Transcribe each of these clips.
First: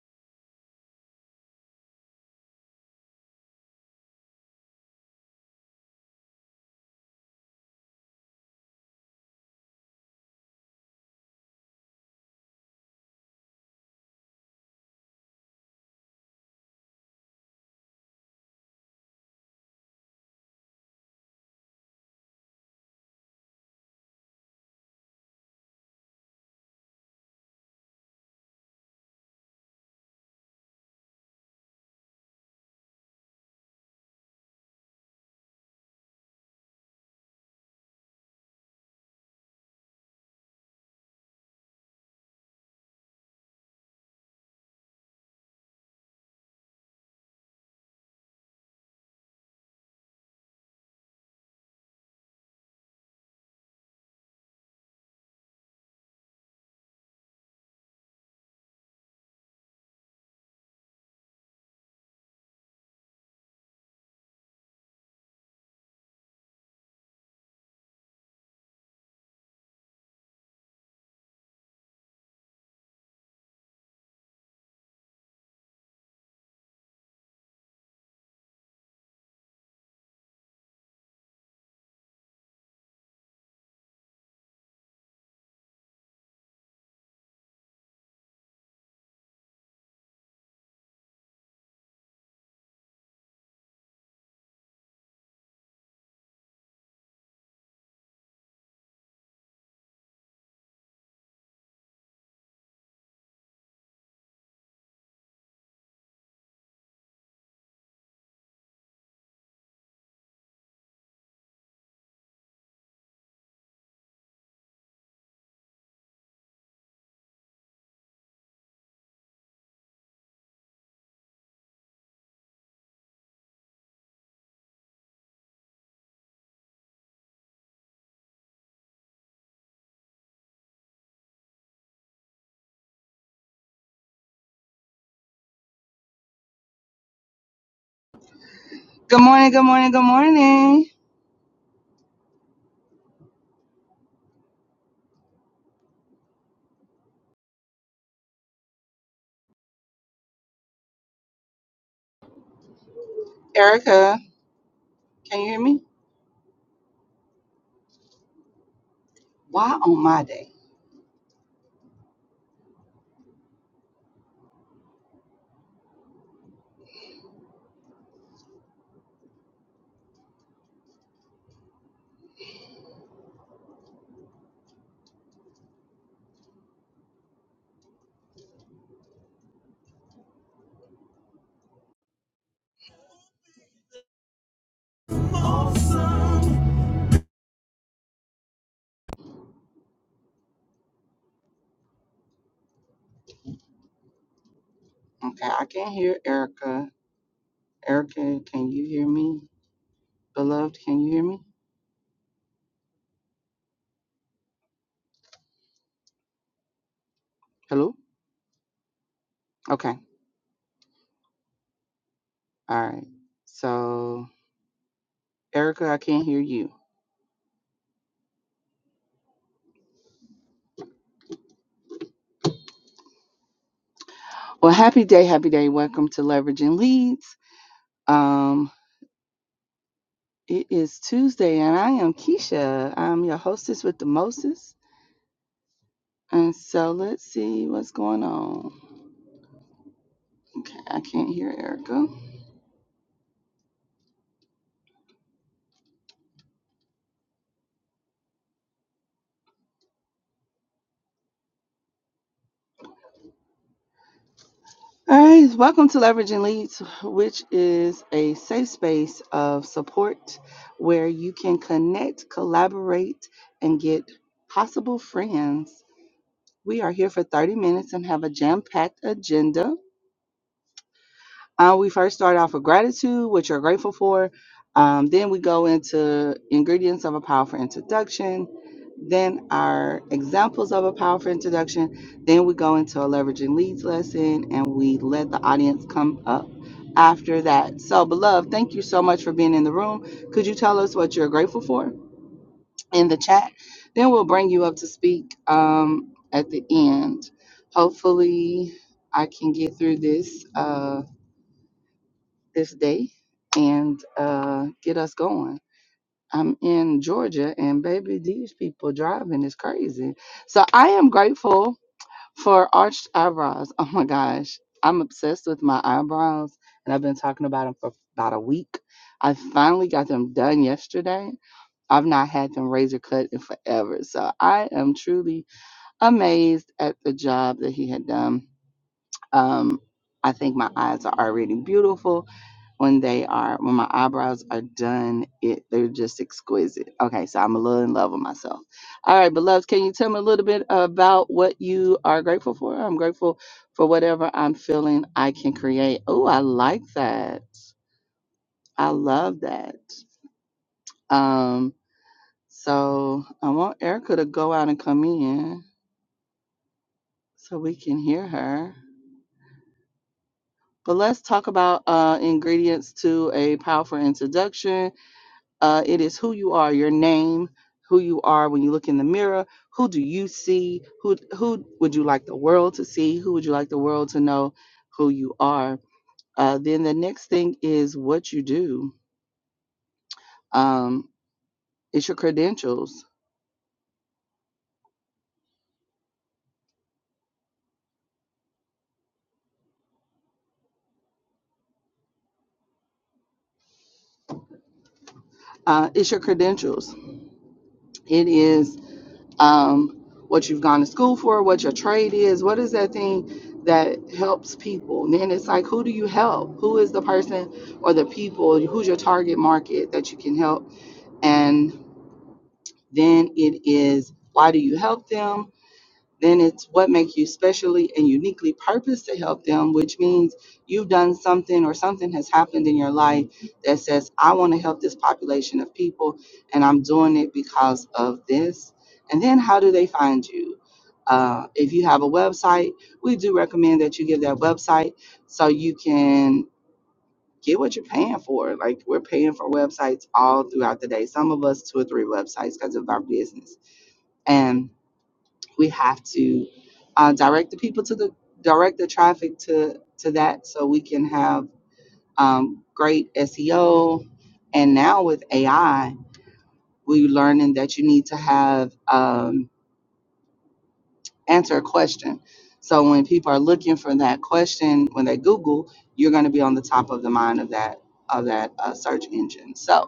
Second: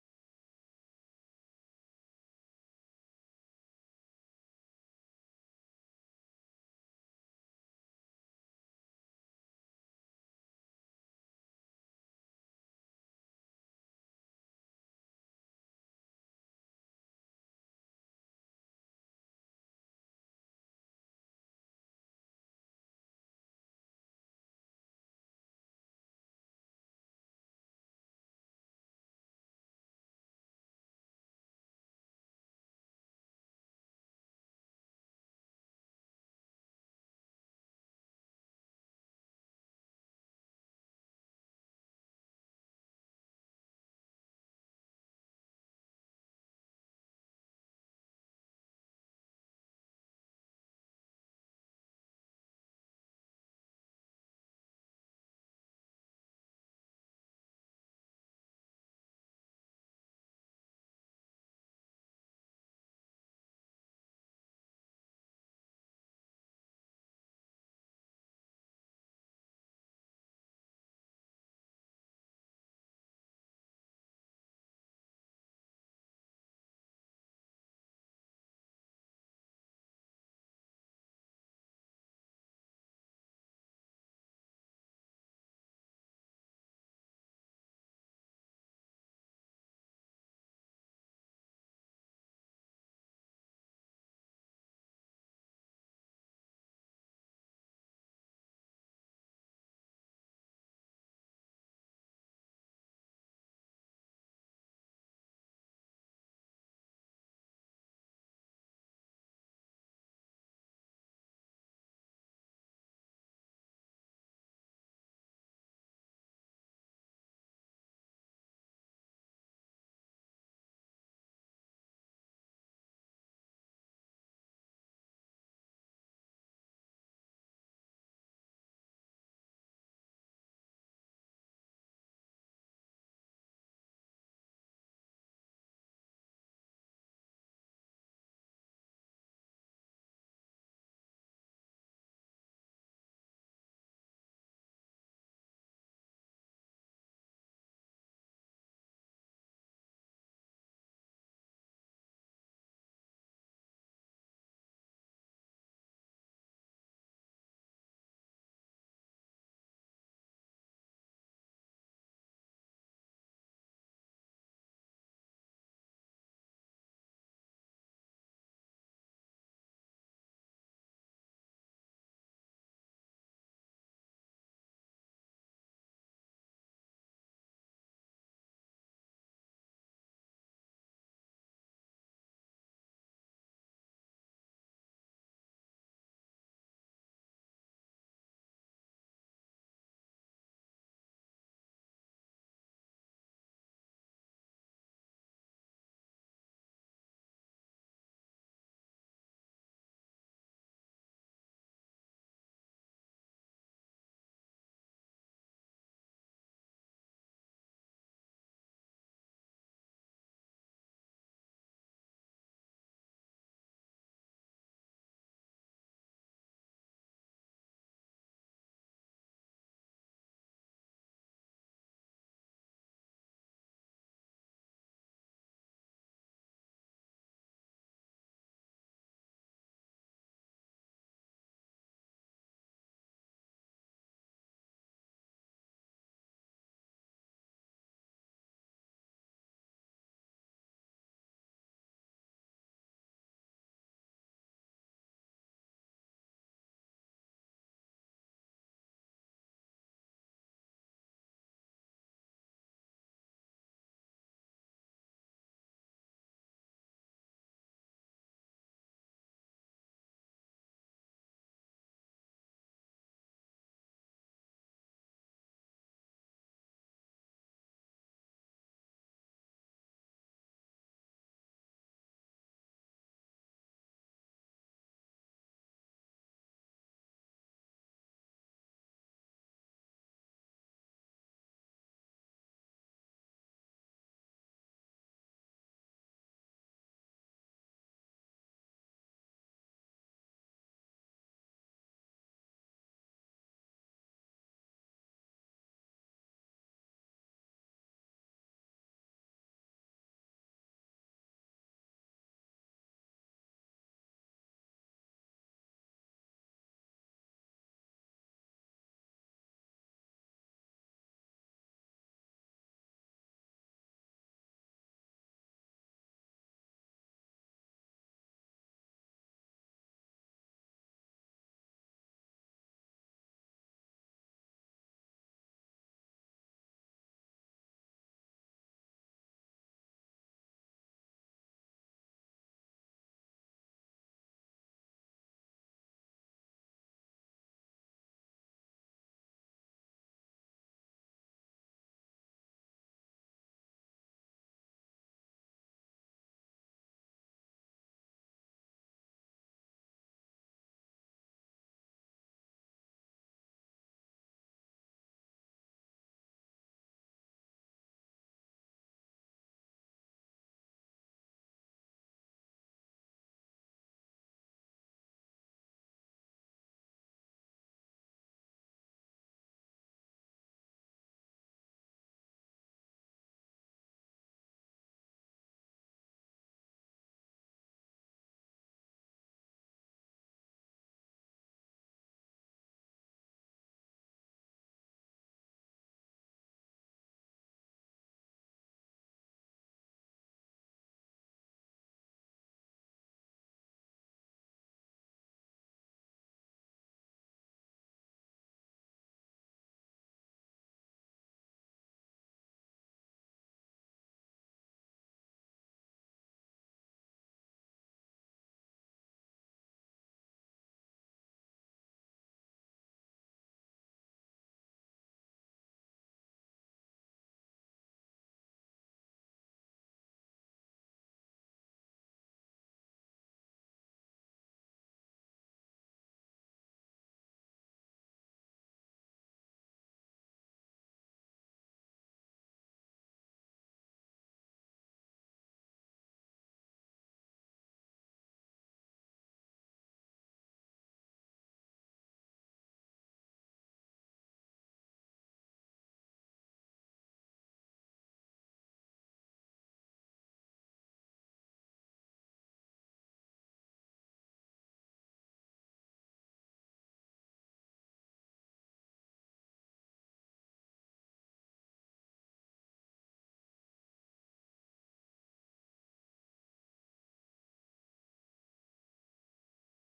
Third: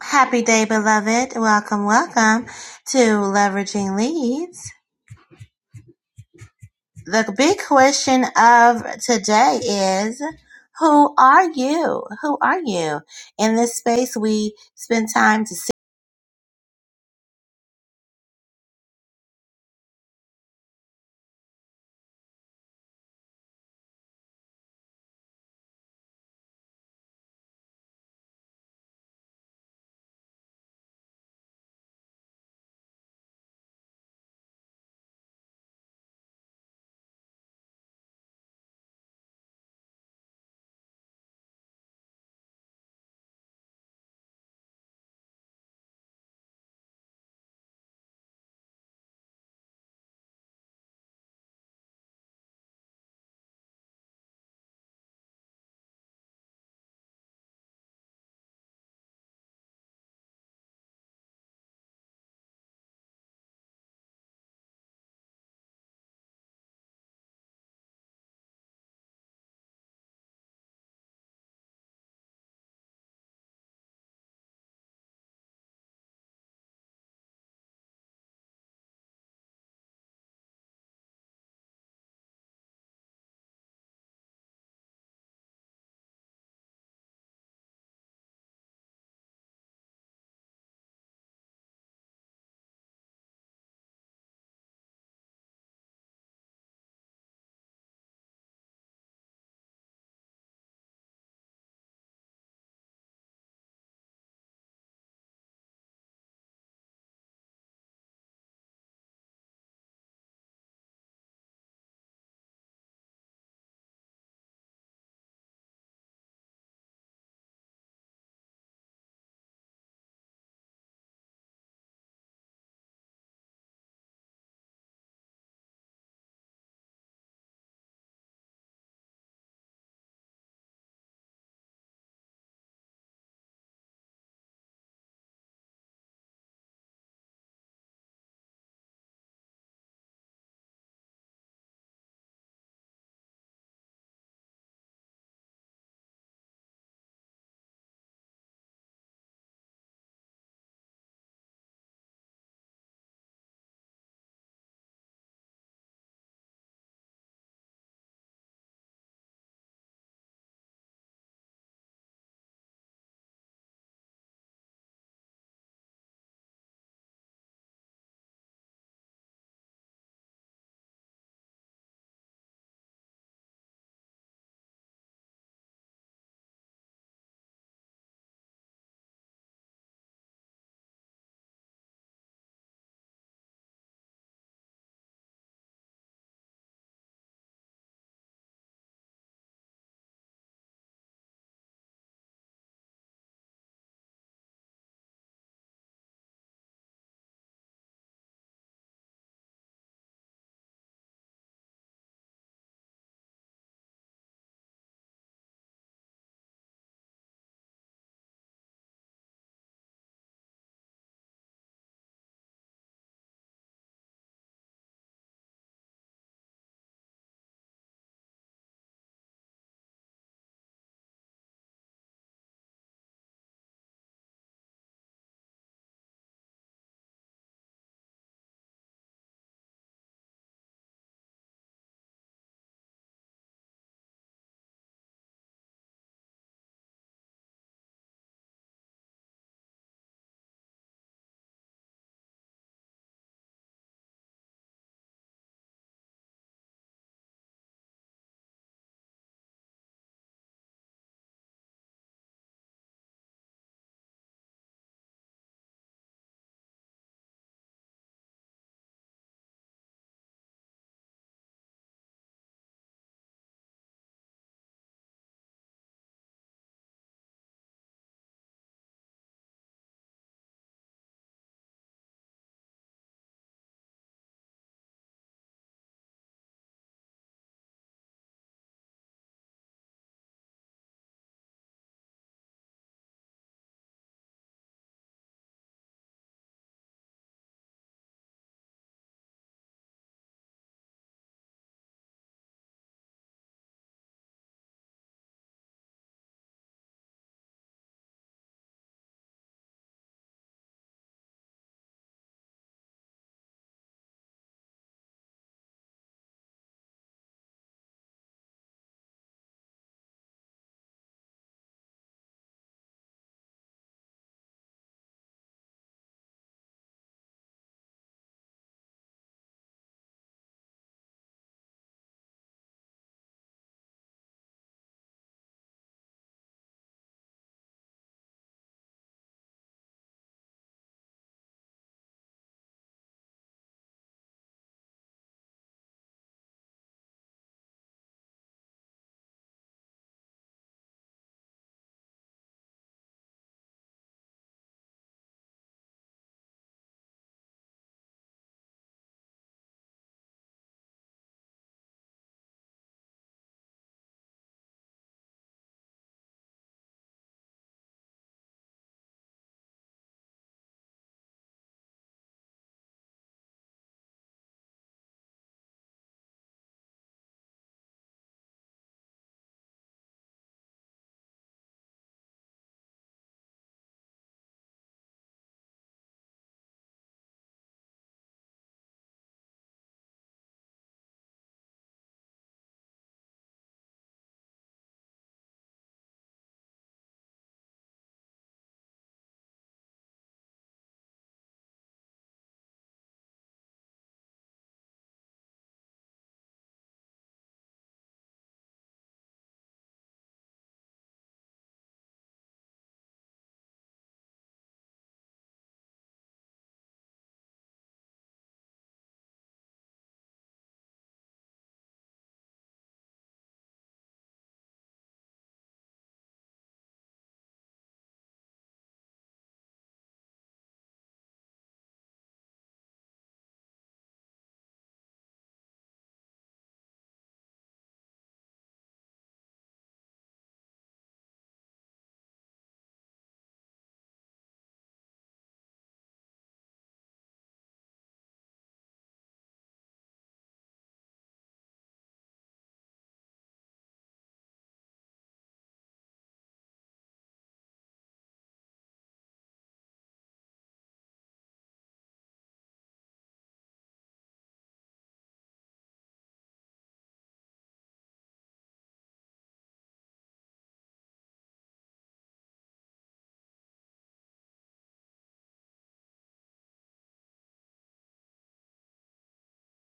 Happy day, beloved. Welcome, welcome to Leveraging Leads. The big question of today is who are you? Who are you? In this space, we spend time to see. Good morning, good morning, good morning. Erica, can you hear me? Why on my day? Okay, I can't hear Erica. Erica, can you hear me? Beloved, can you hear me? Hello? Okay, all right. So, Erica, I can't hear you. Well, happy day, happy day. Welcome to Leveraging Leads. Um, it is Tuesday, and I am Keisha. I'm your hostess with the Moses. And so, let's see what's going on. Okay, I can't hear Erica. All right, welcome to Leveraging Leads, which is a safe space of support where you can connect, collaborate, and get possible friends. We are here for 30 minutes and have a jam packed agenda. Uh, we first start off with gratitude, what you're grateful for. Um, then we go into ingredients of a powerful introduction. Then our examples of a powerful introduction. Then we go into a leveraging leads lesson and we let the audience come up after that. So, beloved, thank you so much for being in the room. Could you tell us what you're grateful for in the chat? Then we'll bring you up to speak um, at the end. Hopefully, I can get through this. Uh, this day and uh, get us going. I'm in Georgia, and baby, these people driving is crazy. So I am grateful for arched eyebrows. Oh my gosh, I'm obsessed with my eyebrows, and I've been talking about them for about a week. I finally got them done yesterday. I've not had them razor cut in forever, so I am truly amazed at the job that he had done. Um, I think my eyes are already beautiful when they are when my eyebrows are done it they're just exquisite okay so i'm a little in love with myself all right beloveds can you tell me a little bit about what you are grateful for i'm grateful for whatever i'm feeling i can create oh i like that i love that um so i want erica to go out and come in so we can hear her but let's talk about uh, ingredients to a powerful introduction Uh, it is who you are, your name, who you are when you look in the mirror. Who do you see? Who who would you like the world to see? Who would you like the world to know? Who you are. Uh, then the next thing is what you do. Um, it's your credentials. Uh, it's your credentials. It is um, what you've gone to school for, what your trade is. What is that thing that helps people? And then it's like, who do you help? Who is the person or the people? Who's your target market that you can help? and then it is why do you help them then it's what makes you specially and uniquely purposed to help them which means you've done something or something has happened in your life that says i want to help this population of people and i'm doing it because of this and then how do they find you uh, if you have a website we do recommend that you give that website so you can get what you're paying for. Like we're paying for websites all throughout the day. Some of us two or three websites because of our business, and we have to uh, direct the people to the direct the traffic to to that so we can have um, great SEO. And now with AI, we're learning that you need to have um, answer a question. So when people are looking for that question when they Google, you're going to be on the top of the mind of that of that uh, search engine. So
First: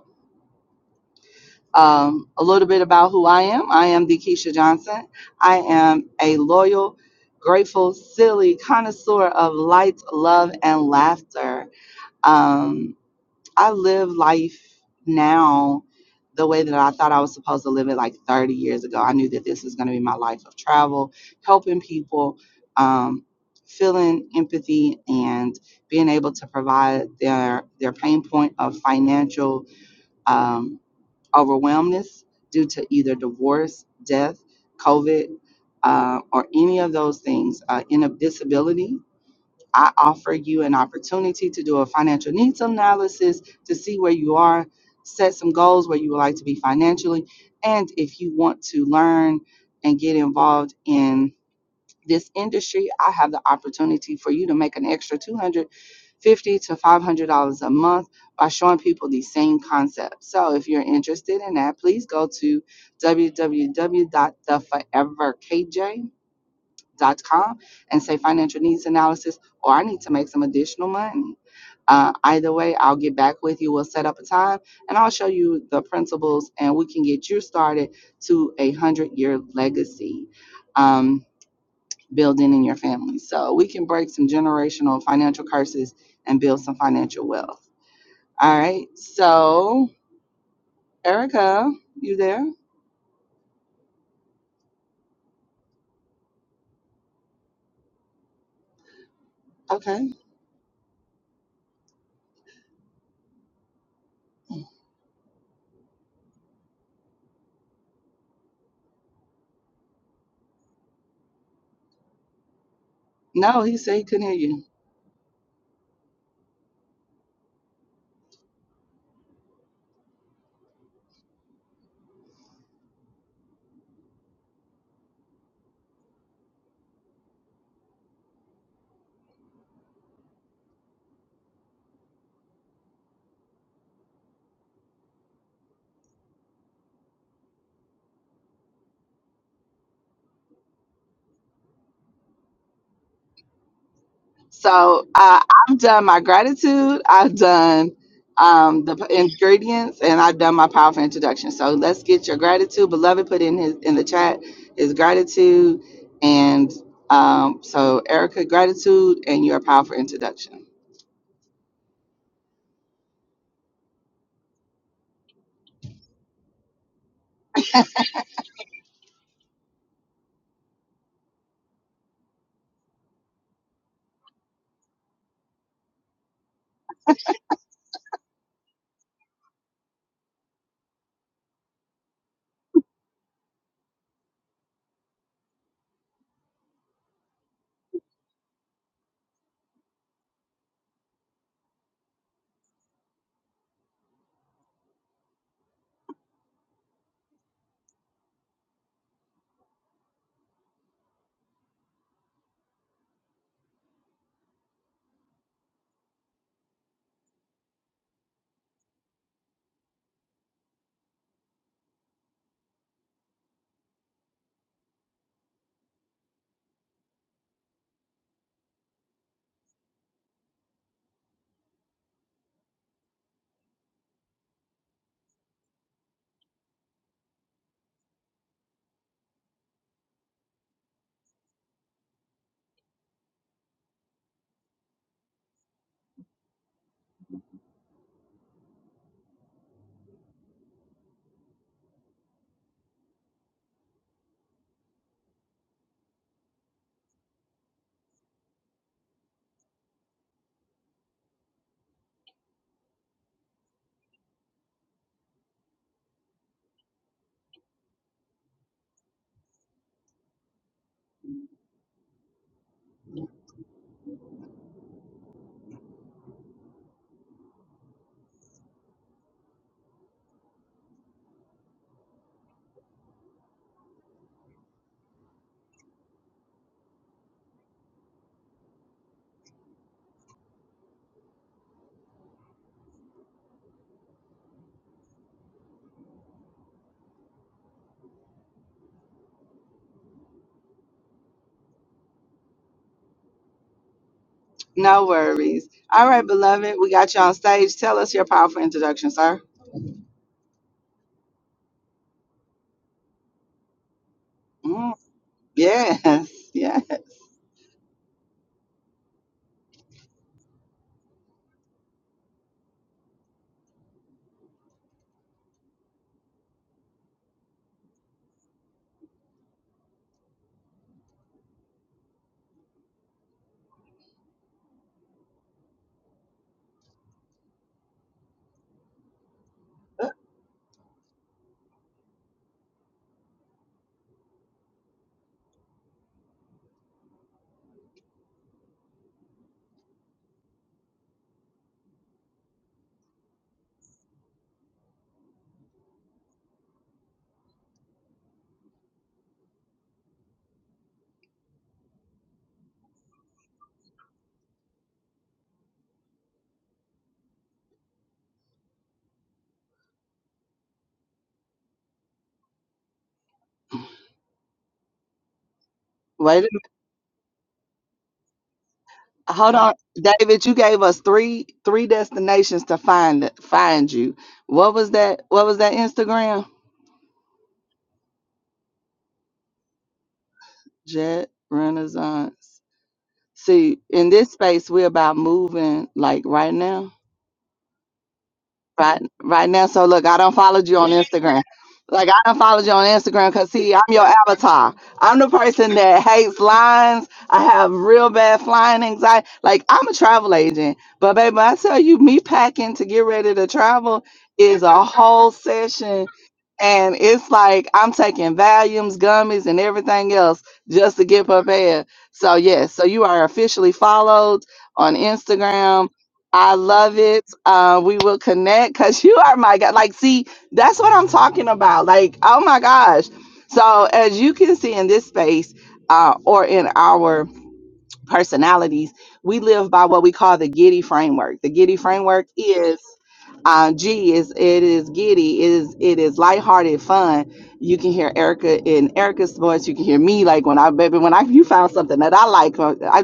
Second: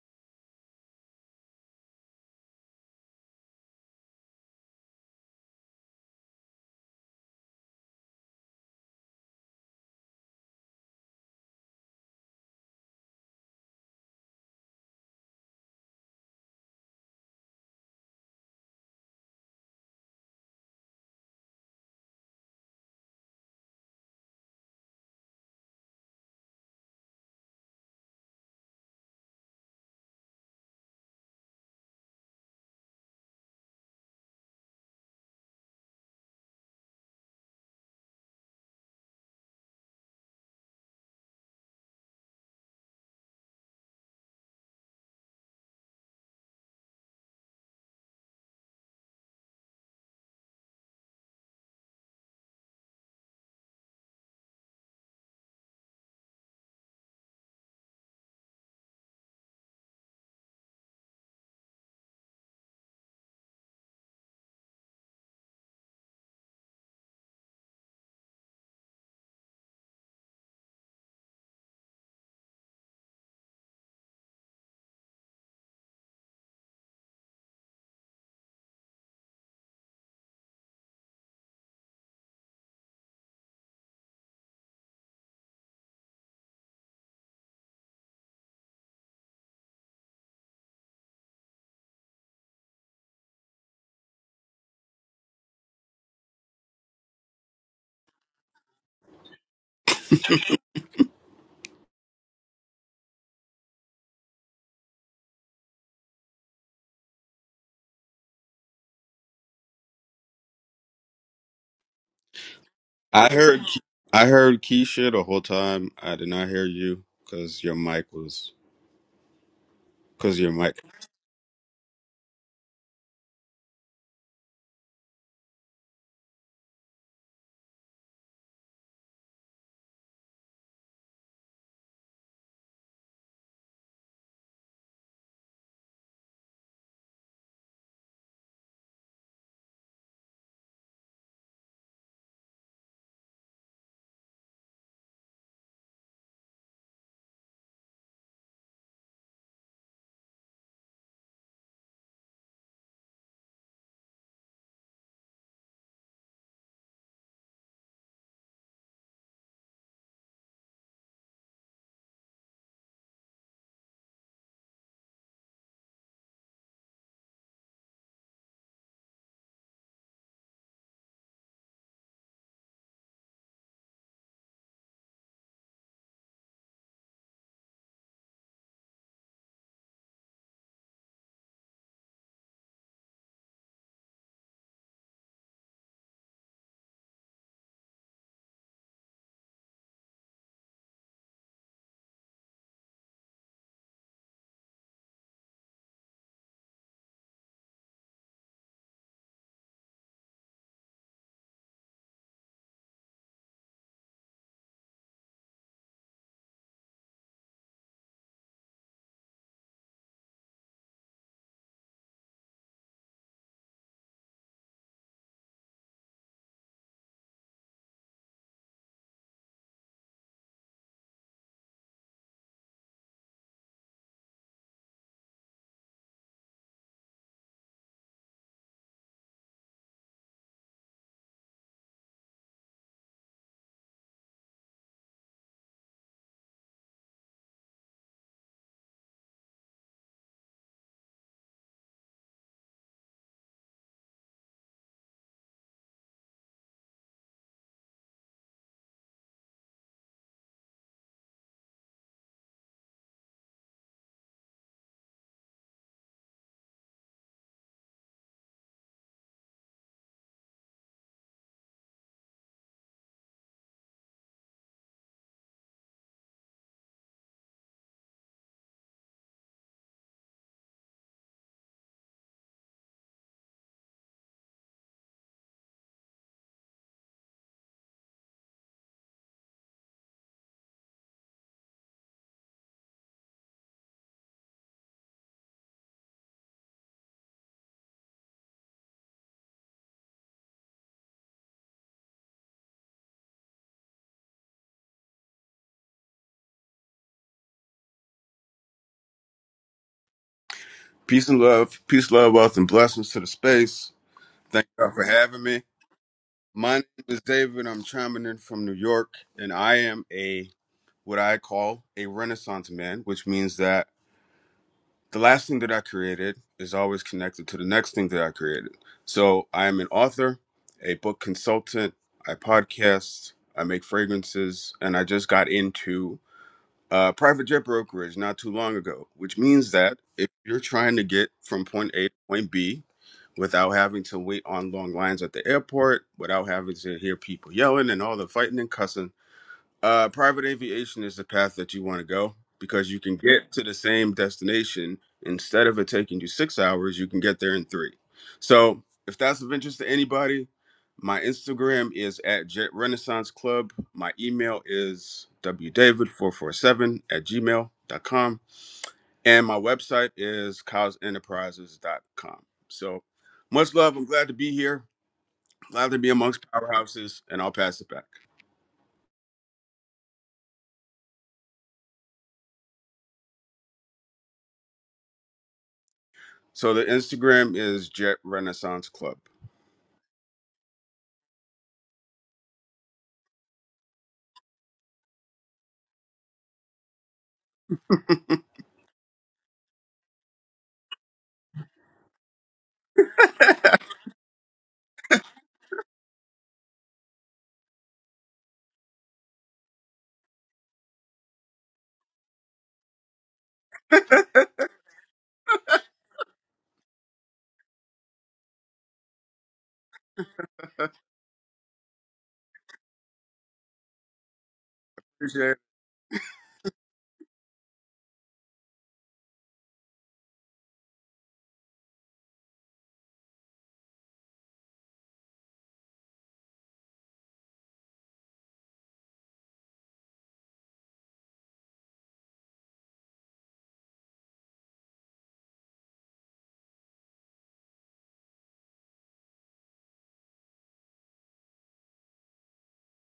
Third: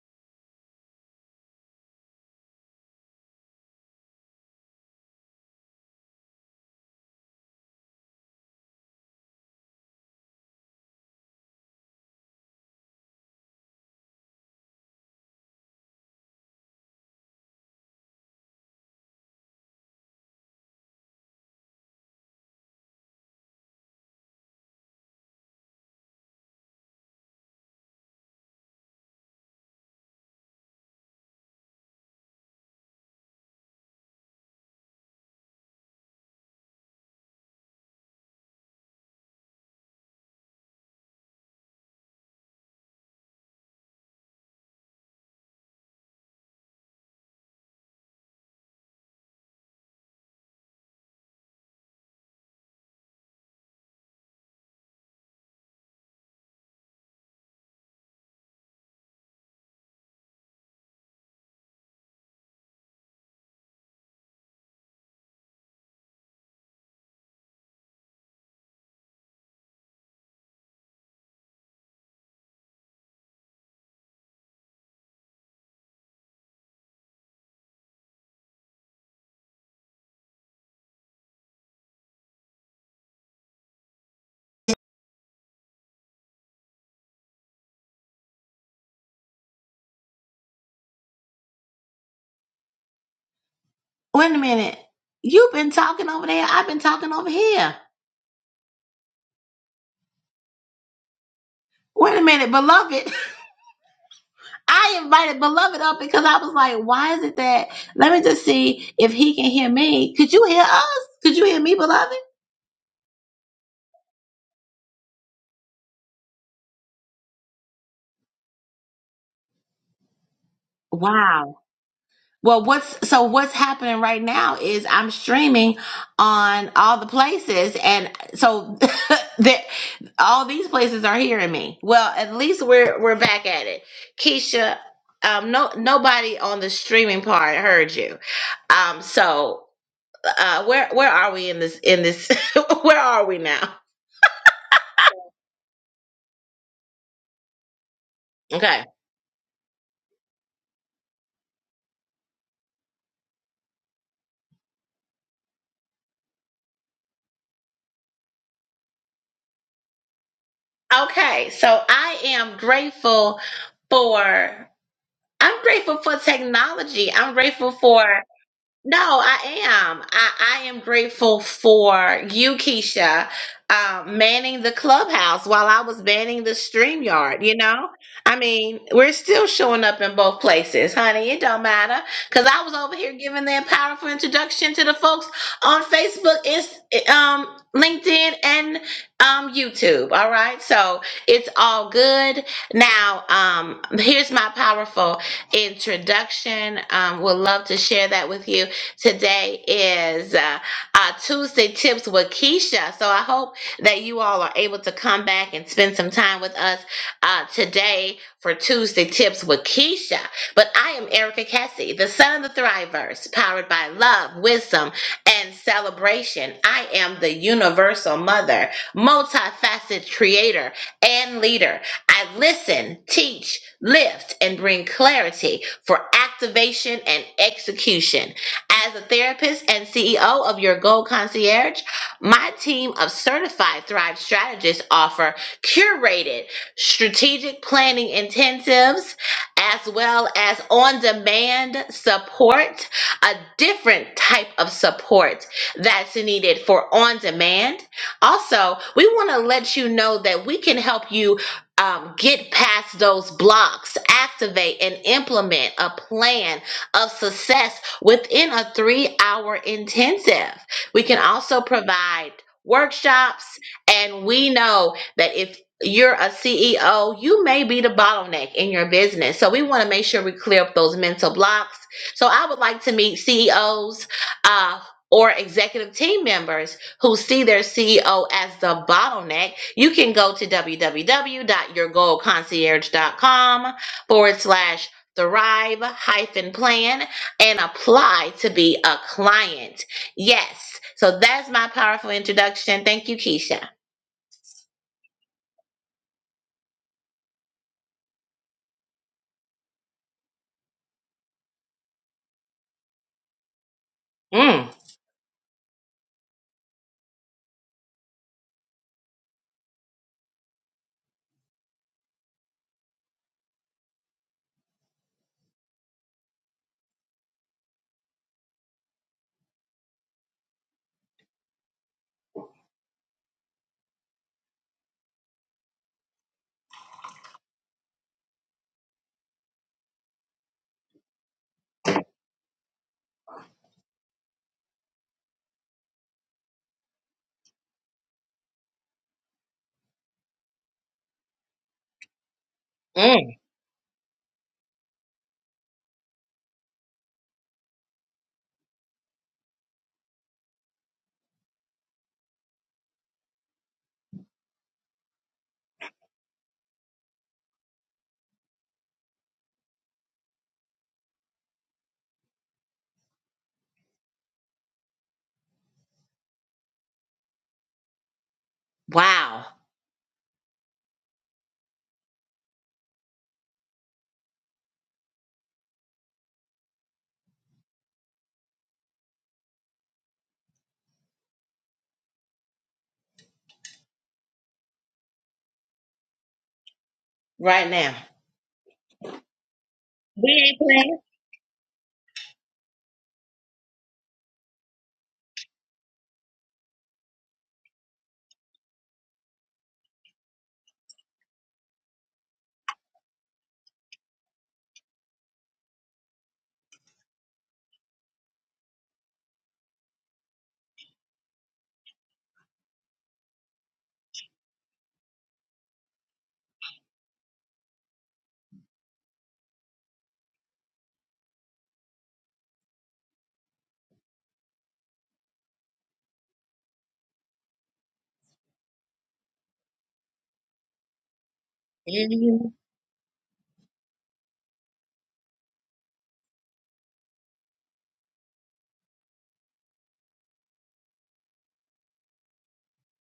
Um, a little bit about who I am. I am Dekeisha Johnson. I am a loyal, grateful, silly connoisseur of light, love, and laughter. Um, I live life now the way that I thought I was supposed to live it like 30 years ago. I knew that this was going to be my life of travel, helping people, um, feeling empathy, and being able to provide their their pain point of financial. um, overwhelmness due to either divorce, death, COVID, uh, or any of those things, uh, in a disability, I offer you an opportunity to do a financial needs analysis to see where you are, set some goals where you would like to be financially, and if you want to learn and get involved in this industry, I have the opportunity for you to make an extra two hundred fifty to five hundred dollars a month by showing people these same concepts. So if you're interested in that, please go to w w w dot the forever k j dot com and say financial needs analysis, or I need to make some additional money. Uh, either way, I'll get back with you. We'll set up a time and I'll show you the principles and we can get you started to a hundred year legacy. Um, building in your family. So we can break some generational financial curses and build some financial wealth. All right. So, Erica, you there? Wait a minute. You've been talking over there. I've been talking over here. Okay. Wait a minute, beloved. I invited beloved up because I was like, why is it that? Let me just see if he can hear me. Could you hear us? Could you hear me, beloved? I heard No, he said he couldn't I hear heard you. Keisha the whole time. I did not hear you because your mic was because your mic. Wow. Well, what's so what's happening right now is I'm streaming on all the places, and so that all these places are hearing me. Well, at least we're we're back at it. Keisha, um, no nobody on the streaming part heard you. Um, so uh, where where are we in this in this? where are we now? So uh, I've done my gratitude. I've done Okay. um, the p- ingredients, and I've done my powerful introduction. So let's get your gratitude, beloved. Put in his in the chat his gratitude, and um, so Erica, gratitude, and your powerful introduction. Okay, so I am grateful for I'm grateful for technology. I'm grateful for No, I am. I, I am grateful for you, Keisha, uh, manning the clubhouse while I was manning the stream yard. You know, I mean, we're still showing up in both places, honey. It don't matter because I was over here giving that powerful introduction to the folks on Facebook, Inst- um, LinkedIn, and um, YouTube. All right, so it's all good. Now, um, here's my powerful introduction. Um, would love to share that with you. Today is uh, uh, Tuesday Tips with Keisha. So I hope that you all are able to come back and spend some time with us uh, today for Tuesday Tips with Keisha. But I am Erica Cassie, the son of the Thrivers, powered by love, wisdom, and celebration. I am the universal mother, multifaceted creator, and leader. I listen, teach, lift, and bring clarity for activation and execution. As a therapist and CEO of your Goal Concierge, my team of certified Thrive strategists offer curated strategic planning intensives as well as on demand support, a different type of support that's needed for on demand. Also, we want to let you know that we can help you. um, get past those blocks, activate and implement a plan of success within a three hour intensive. We can also provide workshops, and we know that if you're a CEO, you may be the bottleneck in your business. So we want to make sure we clear up those mental blocks. So I would like to meet CEOs uh, or executive team members who see their CEO as the bottleneck. You can go to www.yourgoalconcierge.com forward slash thrive plan and apply to be a client. Yes. So that's my powerful introduction. Thank you, Keisha. No worries. All right, beloved, we got you on stage. Tell us your powerful introduction, sir. Peace and love, peace, love, wealth, and blessings to the space. Thank Mm, y'all Mm, for having me. yes, My yes. name is David. I'm chiming in from New York, and I am a what I call a Renaissance man, which means that the last thing that I created is always connected to the next thing that I created. So I am an author, a book consultant. I podcast. I make fragrances, and I just got into uh, private jet brokerage not too long ago, which means that if you're trying to get from point A to point B without having to wait on long lines at the airport, without having to hear people yelling and all the fighting and cussing, uh, private aviation is the path that you want to go because you can mm, get to the same destination. Instead of it taking you six hours, you can get there in three. So, if that's of interest to anybody, my Instagram is at Jet Renaissance Club. My email is wdavid447 at gmail.com. And my website is cows enterprises dot com. So, much love. I'm glad to be here. Glad to be Wait, amongst powerhouses. And I'll pass it back. a- wow. hold on, David. You gave us three three destinations to find find you. What was that? What was that Instagram? So the Instagram is Jet Renaissance Club. Jet Renaissance. See, in this space, we're about moving like right now. Right now. right right now. So look, I We don't ain't follow you on playing. Instagram. Like I don't follow you on Instagram because see, I'm your avatar. I'm the person that hates lines. I have real bad flying anxiety. Like I'm a travel agent, but baby, I tell you, me packing to get ready to travel is a whole session and it's like I'm taking Valiums, gummies, and everything else just to get prepared. So yes, so you are officially followed on Appreciate it. Instagram. I love it. Uh, we will connect because you are my god. Like, see, that's what I'm talking about. Like, oh my gosh. So as you can see in this space, uh, or in our personalities, we live by what we call the Giddy framework. The Giddy framework Mhm. is uh, G is it is giddy, it is it is lighthearted fun. You can hear Erica in Erica's voice. You can hear me like when I baby when I you found something that I like. uh, I,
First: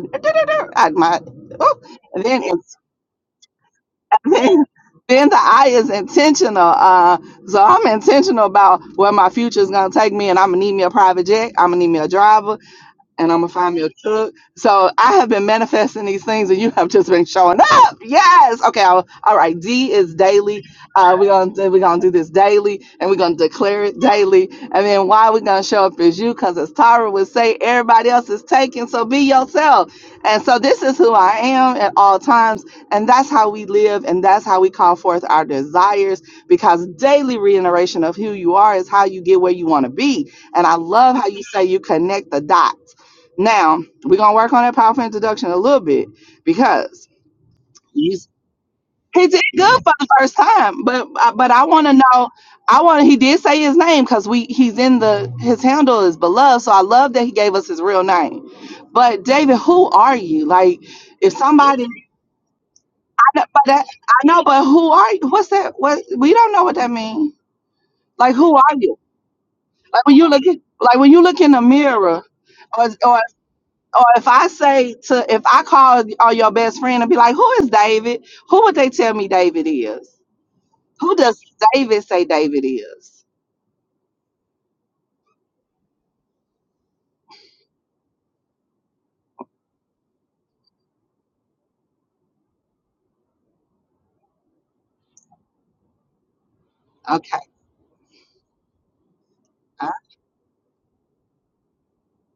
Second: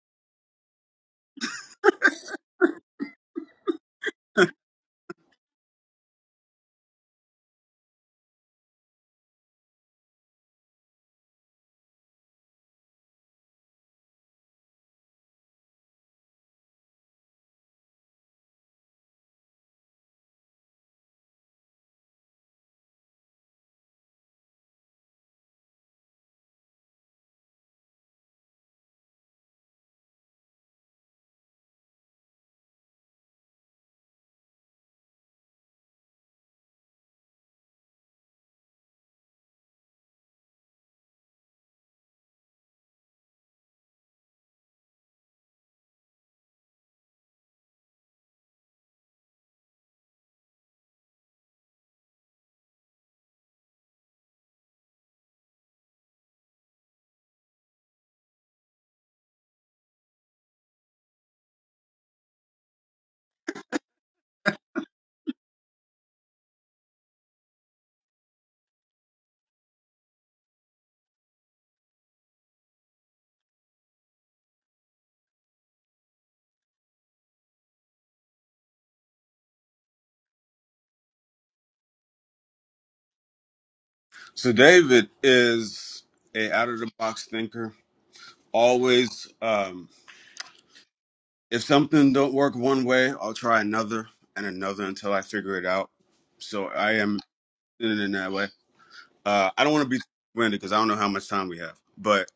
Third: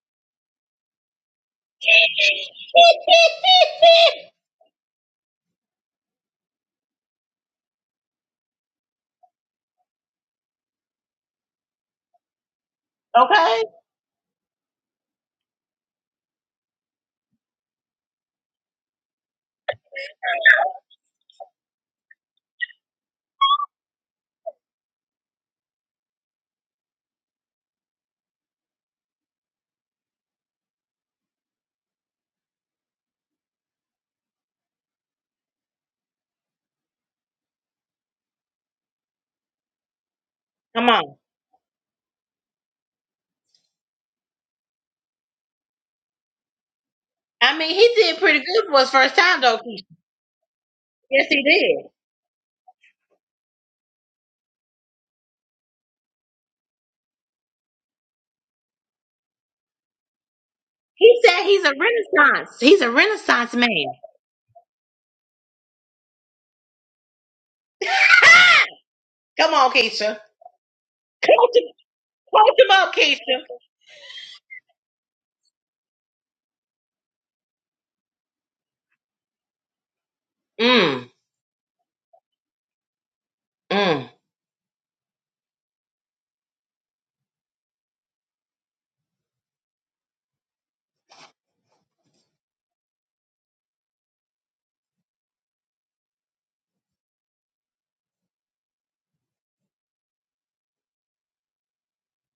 I my oh, and then it's- then then the I is intentional. Uh, so I'm intentional about where my future is gonna take me, and I'm gonna need me a private jet. I'm gonna need me a driver and I'm gonna okay. find me a truck. So I have been manifesting these things, and you have just been showing up. Yes. Okay. I'll, all right. D is daily. Uh, we're gonna do- we're gonna do this daily, and we're gonna declare it daily. And then why we're gonna show up is you, because as Tara would say, everybody else is taken. So be yourself. And so this is who I am at all times, and that's how we live, and that's how we call forth our desires, because daily reiteration of who you are is how you get where you want to be. And I Come on. love how you say you connect the dots now we're gonna work on that powerful introduction a little bit because I mean, he did he's, pretty good for his first he time, did though, good Keisha. for the first time, but Yes, uh, he but I want did. to know. I want he did say his name because we he's in the his handle is beloved, so I love that he gave us his real name. But David, who are you? Like He if said he's a somebody, I renaissance. He's a know, renaissance but man. that, I know, but who are you? What's that? What we don't know what that means. Like who are you? Come on, Like when Keisha. you look at, like when you look in Coach the him, mirror, coach him up, or. Keisha. or if I say to if I call on your best friend and be like, "Who is David?" Who would they tell me David is? Mm, Who does David say David is? mm. So David is a out of the box thinker. Always, um, if something don't work one way, I'll try another and another until I figure it out. So I am Okay, in it in that way. Uh, I don't want to uh, be winded because I don't know how much time we have, but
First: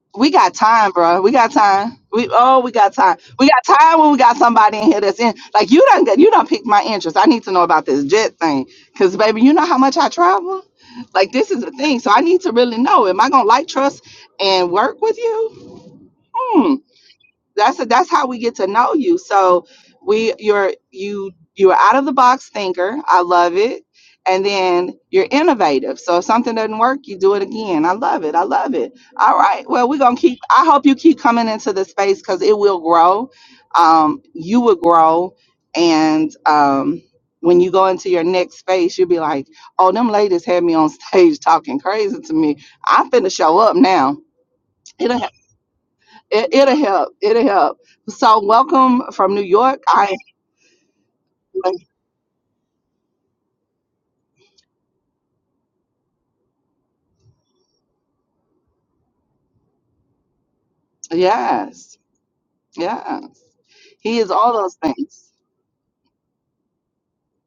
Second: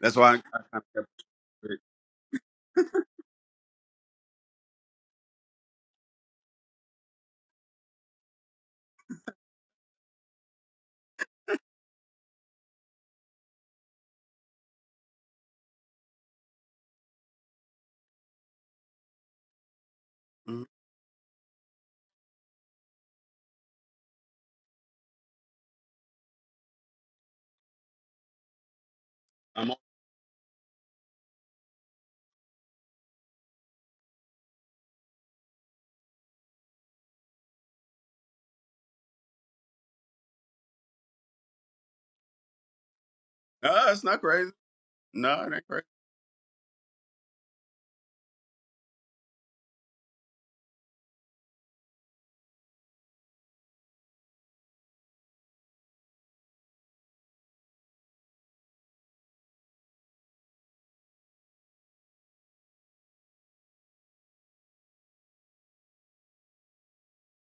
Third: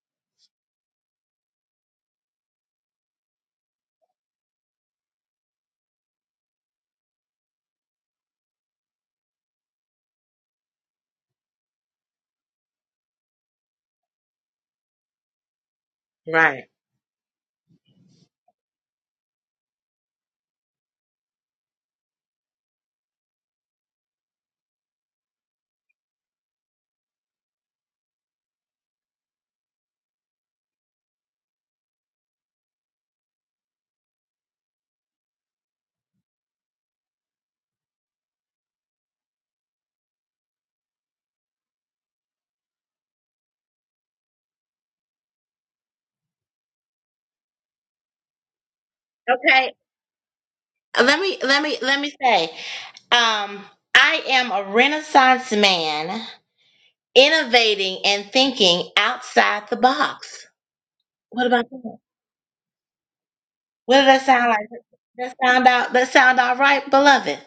that's we why I, I got kind of time, kept bro. We got it. time. We oh, we got time. We got time when we got somebody in here that's in like you don't you don't pick my interest. I need to know about this jet thing because baby, you know how much I travel. Like this is a thing, so I need to really know. Am I gonna like trust and work with you? Right. Hmm. that's a, that's how we get to know you so we Mhm. you're you you're out of the box thinker i love it and then you're innovative so if something doesn't work you do it again i love it i love it all I'm. right No, well we're gonna keep i hope you keep coming into the space because it will grow um, you will grow and um, when you go into your next space you'll be like oh them ladies had me on stage talking crazy to me i'm finna show up it's now not crazy. No, it ain't crazy. it, it'll help. It'll help. So, welcome from New Okay. York. I let me let me let me say um i am a renaissance man innovating and thinking outside the box what about that yes, yes. what does He that is sound all like those things. that sound out that sound all right beloved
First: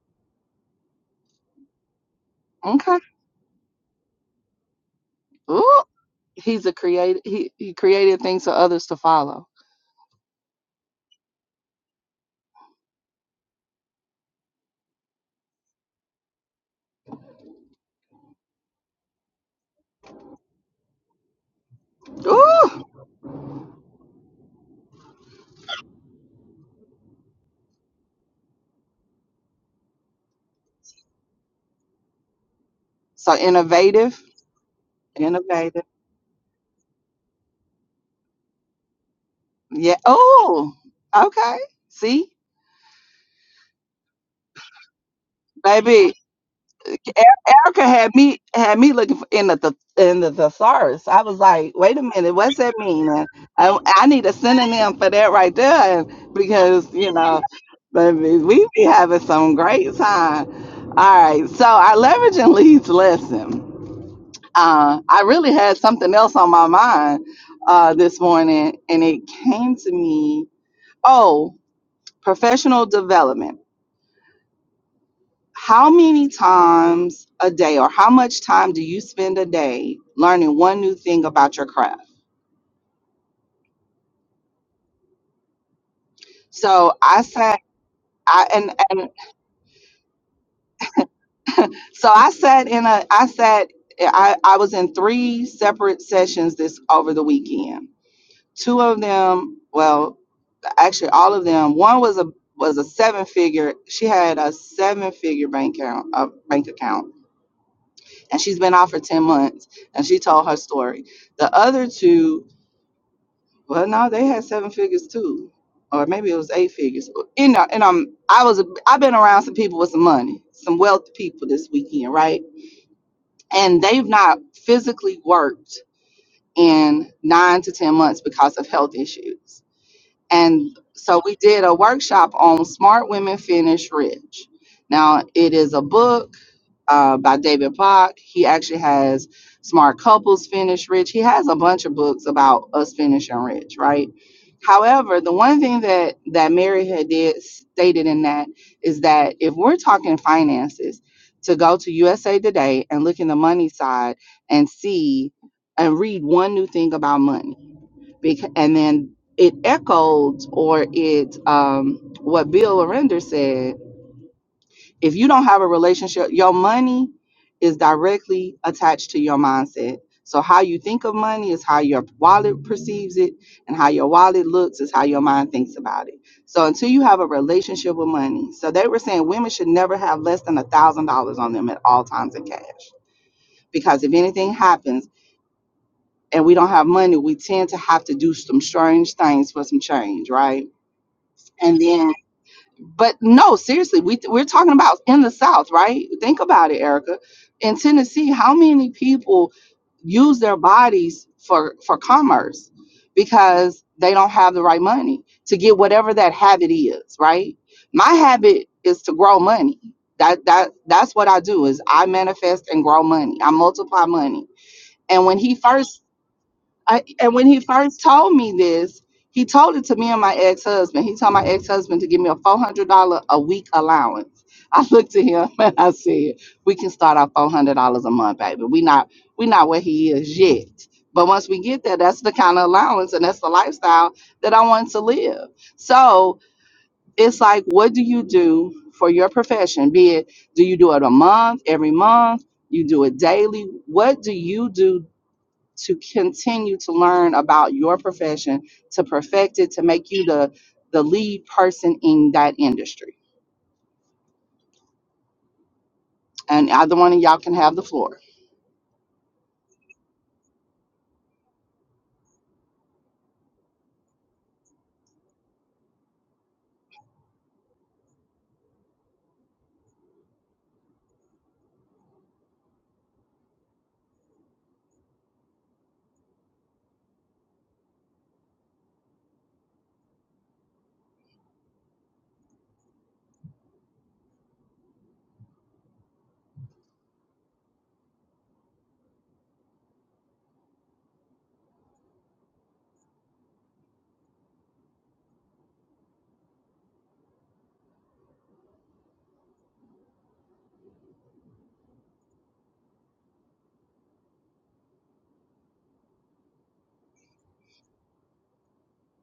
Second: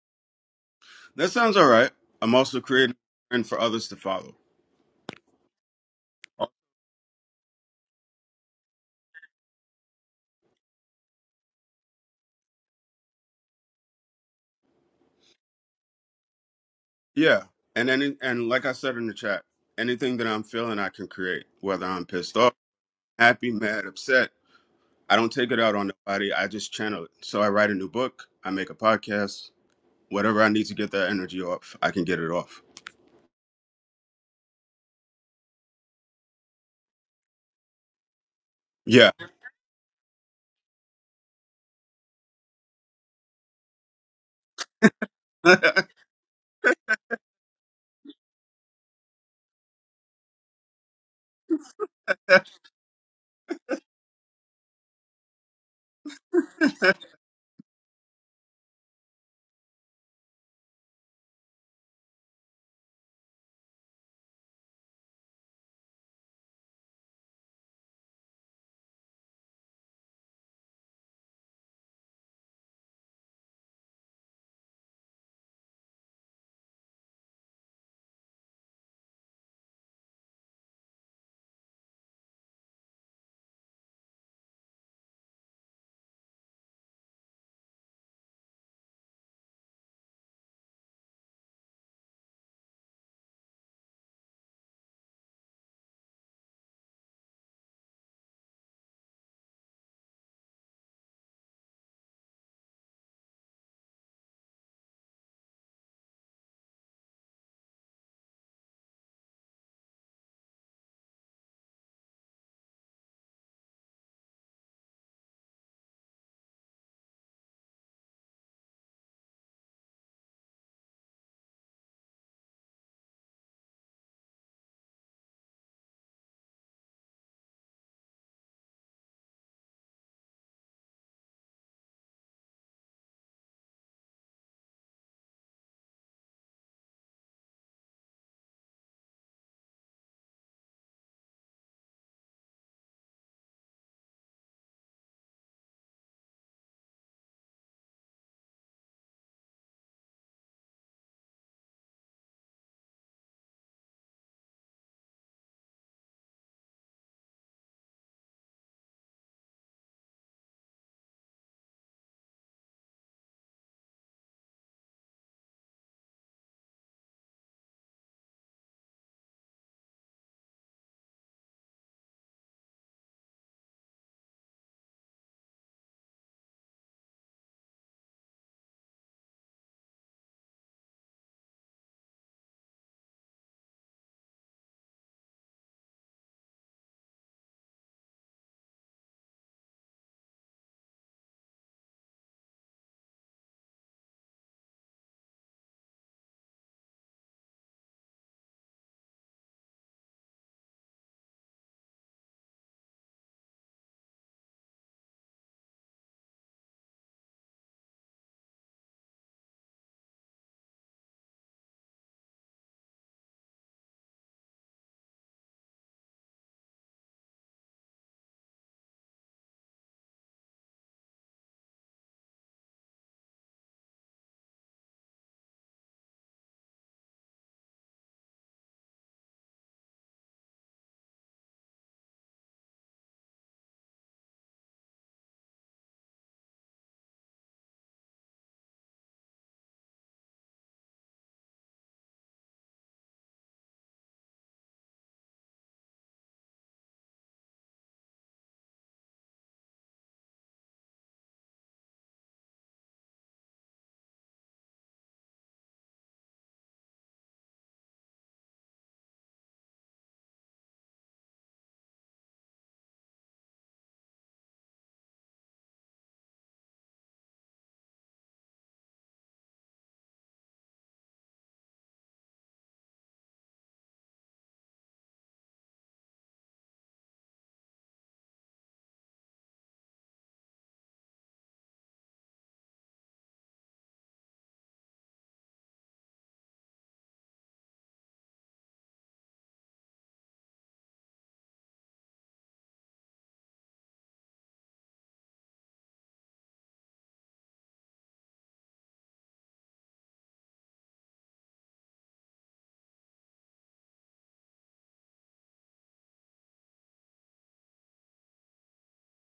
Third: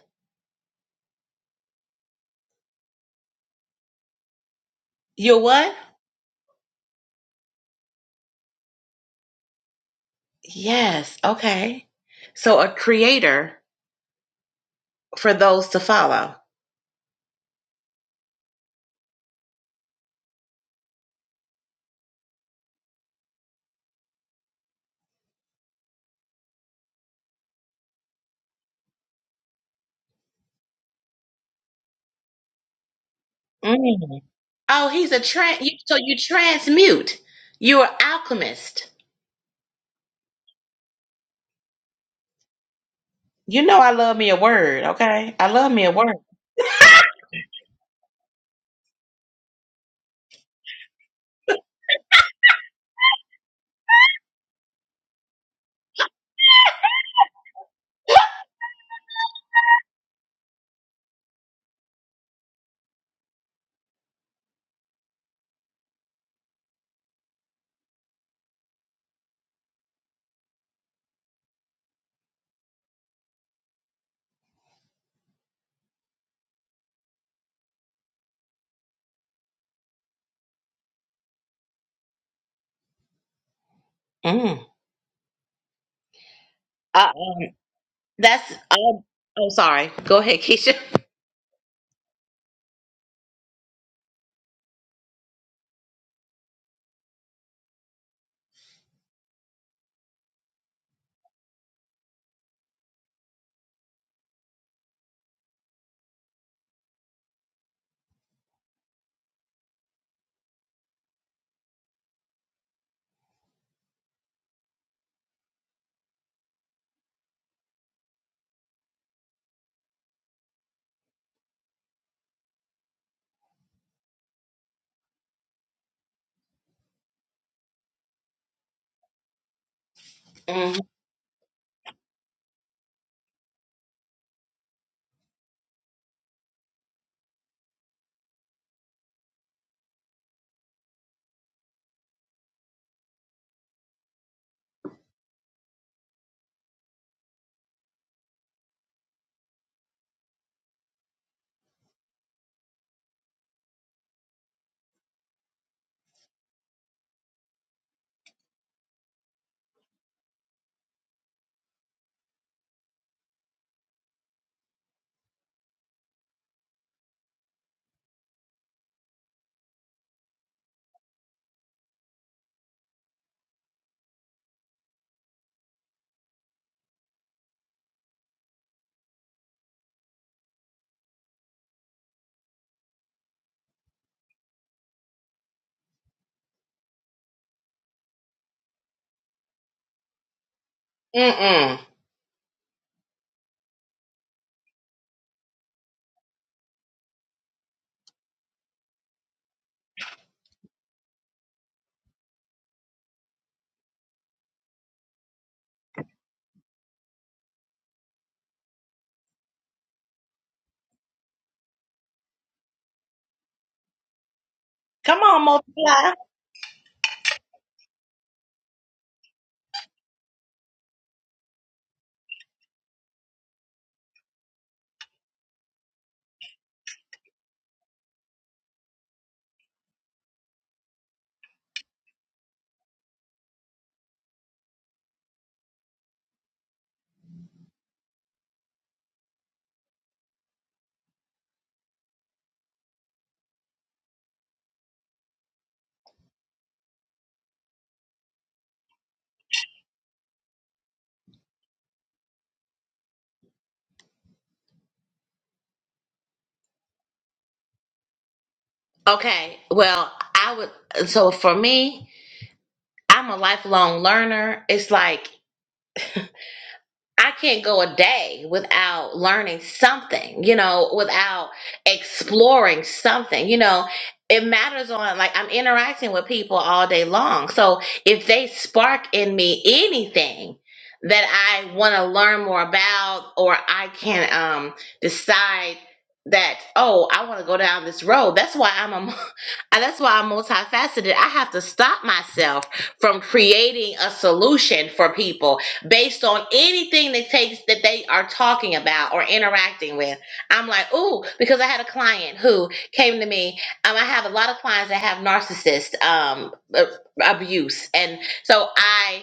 That sounds all right. I'm also creating Okay. for others to follow. you're what Ooh, he's a creative. He he created things for others to follow. yes okay so a creator for those to follow Yeah. And any and like I said in the chat, anything that I'm feeling I can create, whether I'm pissed off, Ooh, happy, mad, upset. I don't take it out on nobody. I just channel it. So I write a new book, I make a podcast, whatever I need to get that energy off, I can get it off. so innovative, Mm. oh he's a trans you, innovative. so you transmute you're an alchemist Yeah. Yeah. Oh, okay. See, you know i love me a word okay i love me a baby, word Erica had me had me looking for, in the th- in the thesaurus. I was like, wait a minute, what's that mean? And I, I need a synonym for that right there, and because you know, baby, we be having some great time. All right, so our leverage and leads lesson. Uh, I really had something else on my mind uh, this morning, and it came to me. Oh, professional development. How many times a day or how much time do you spend a day learning one new thing about your craft? mm. So I Uh, sat I That's and, oh, and oh sorry. Go ahead, Keisha. so I sat in a I sat I, I was in three separate sessions this over the weekend. Two of them, well, actually all of them. One was a was a seven figure. She had a seven figure bank account, uh, bank account, and she's been out for ten months. And she told her story. The other two Well, no, they had seven figures too, or maybe it was eight figures. You know, and um, I was I've been around some people with some money, some wealthy people this weekend, right? And they've not physically worked in nine to ten months because of health issues. And Mm, so we did a workshop on Smart Women Finish Rich. Now it is a book uh, by David Bach. He actually has Smart Couples Finish Rich. He has a bunch of books about us finishing rich, right? However, the one thing that that Mary had did stated in that is that if we're talking finances, to go to USA Today and look in the money side and see and read one new thing about money, because, and then it echoed or it um, what Bill Arender said if you don't have a relationship, your money is directly attached to your mindset. So how you think of money is how your wallet perceives it, and how your wallet looks is how your mind thinks about it. So until you have a relationship with money, so they were saying women should never have less than a thousand dollars on them at all times in cash, because if anything happens and we don't have money, we tend to have to do some strange things for some change, right? Mm-mm. And then but no, seriously, we we're talking about in the South, right? Think about it, Erica. In Tennessee, how many people use their bodies for for commerce because they don't have the right money to get whatever that habit is, right? My habit is to grow money. That that that's what I do is I manifest and grow money. I multiply money. Come And when on, he first multiply. I, and when he first told me this, he told it to me and my ex husband. He told my ex husband to give me a four hundred dollar a week allowance. I looked at him and I said, "We can start off four hundred dollars a month, baby. We not we not where he is yet, but once we get there, that's the kind of allowance and that's the lifestyle that I want to live." So it's like, what do you do for your profession? Be it, do you do it a month, every month? You do it daily. What do you do to continue to learn about your profession, to perfect it, to make you the the lead person in that industry. And either one of y'all can have the floor. Okay. Well, I would so for me, I'm a lifelong learner. It's like I can't go a day without learning something, you know, without exploring something, you know. It matters on, like, I'm interacting with people all day long. So if they spark in me anything that I want to learn more about, or I can um, decide that, oh, I want to go down this road, that's why I'm a And that's why I'm multifaceted. I have to stop myself from creating a solution for people based on anything that takes that they are talking about or interacting with. I'm like, ooh, because I had a client who came to me. Um, I have a lot of clients that have narcissist um a- abuse, and so I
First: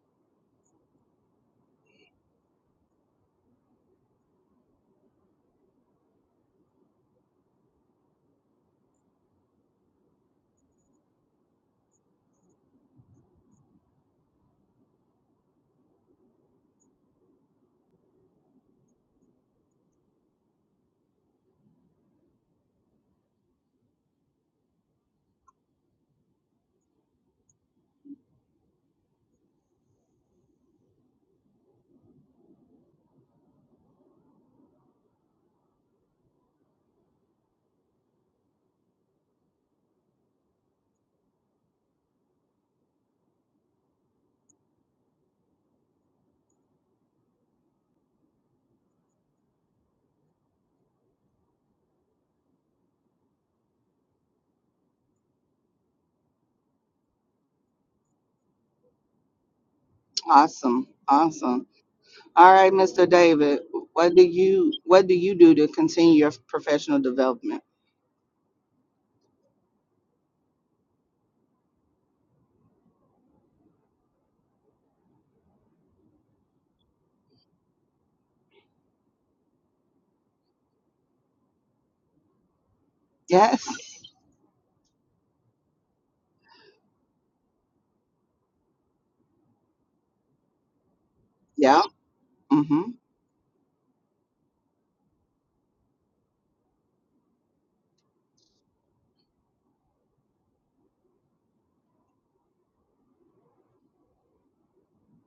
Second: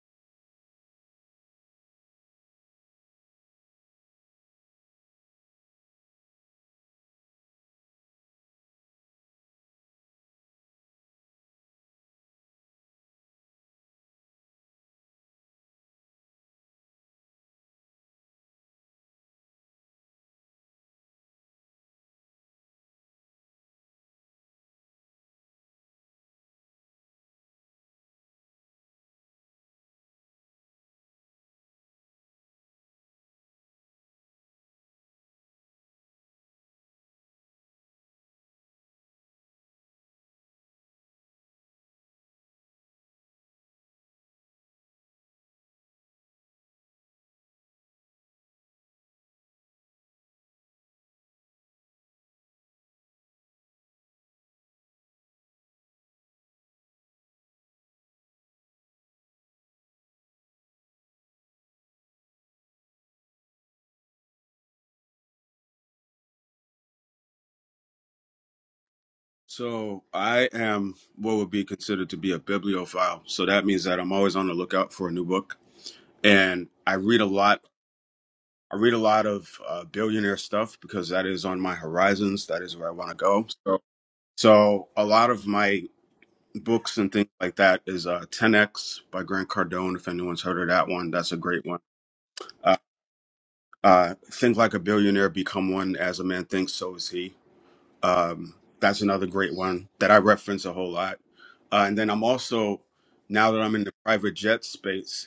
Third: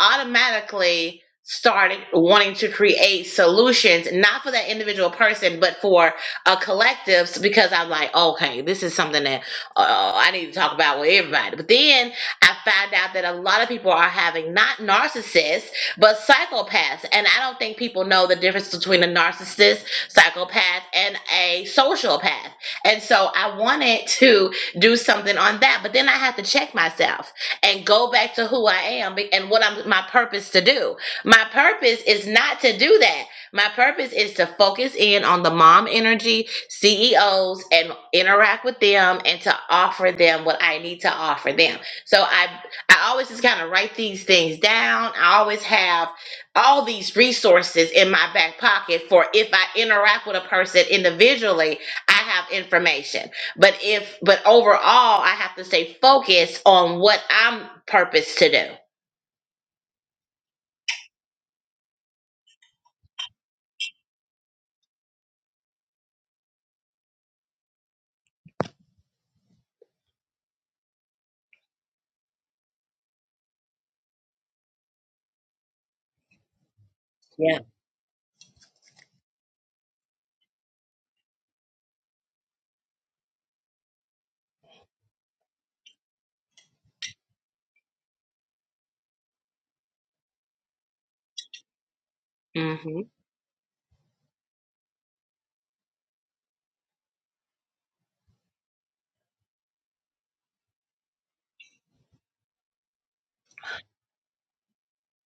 automatically started wanting to create solutions, not for that individual person, but for a collective. Because I'm like, okay, this is something that uh, I need to talk about with everybody. But then I found out that a lot of people are having not narcissists, but psychopaths. And I don't think people know the difference between a narcissist, psychopath, and a sociopath. And so I wanted to do something on that, but then I had to check myself and go back to who I am and what I'm my purpose to do. My purpose is not to do that. My purpose is to focus in on the mom energy CEOs and interact with them and to offer them what I need to offer them. So I I always just kind of write these things down. I always have all these resources in my back pocket for if I interact with a person individually, I have information. But if but overall, I have to stay focused on what I'm purposed to do. Awesome. Awesome. All right, Mr. David, what do you what do you do to continue your professional development? so I am what would be considered to be a bibliophile. So that means that I'm always on the lookout for a new book. And I read a Yeah. lot. I read a lot of uh, billionaire stuff because that is on my horizons. That is where I want to go. Yes. so So a lot of my books and things like that is uh, 10x by Grant Cardone. If anyone's heard of that one, that's a great one. Yeah. Uh, Mm-hmm. Mm-hmm. uh, Think like a billionaire, become one. As a man thinks, so is he. Um, that's another great one that I reference a whole lot. Uh, and then I'm also now that I'm in the private jet space,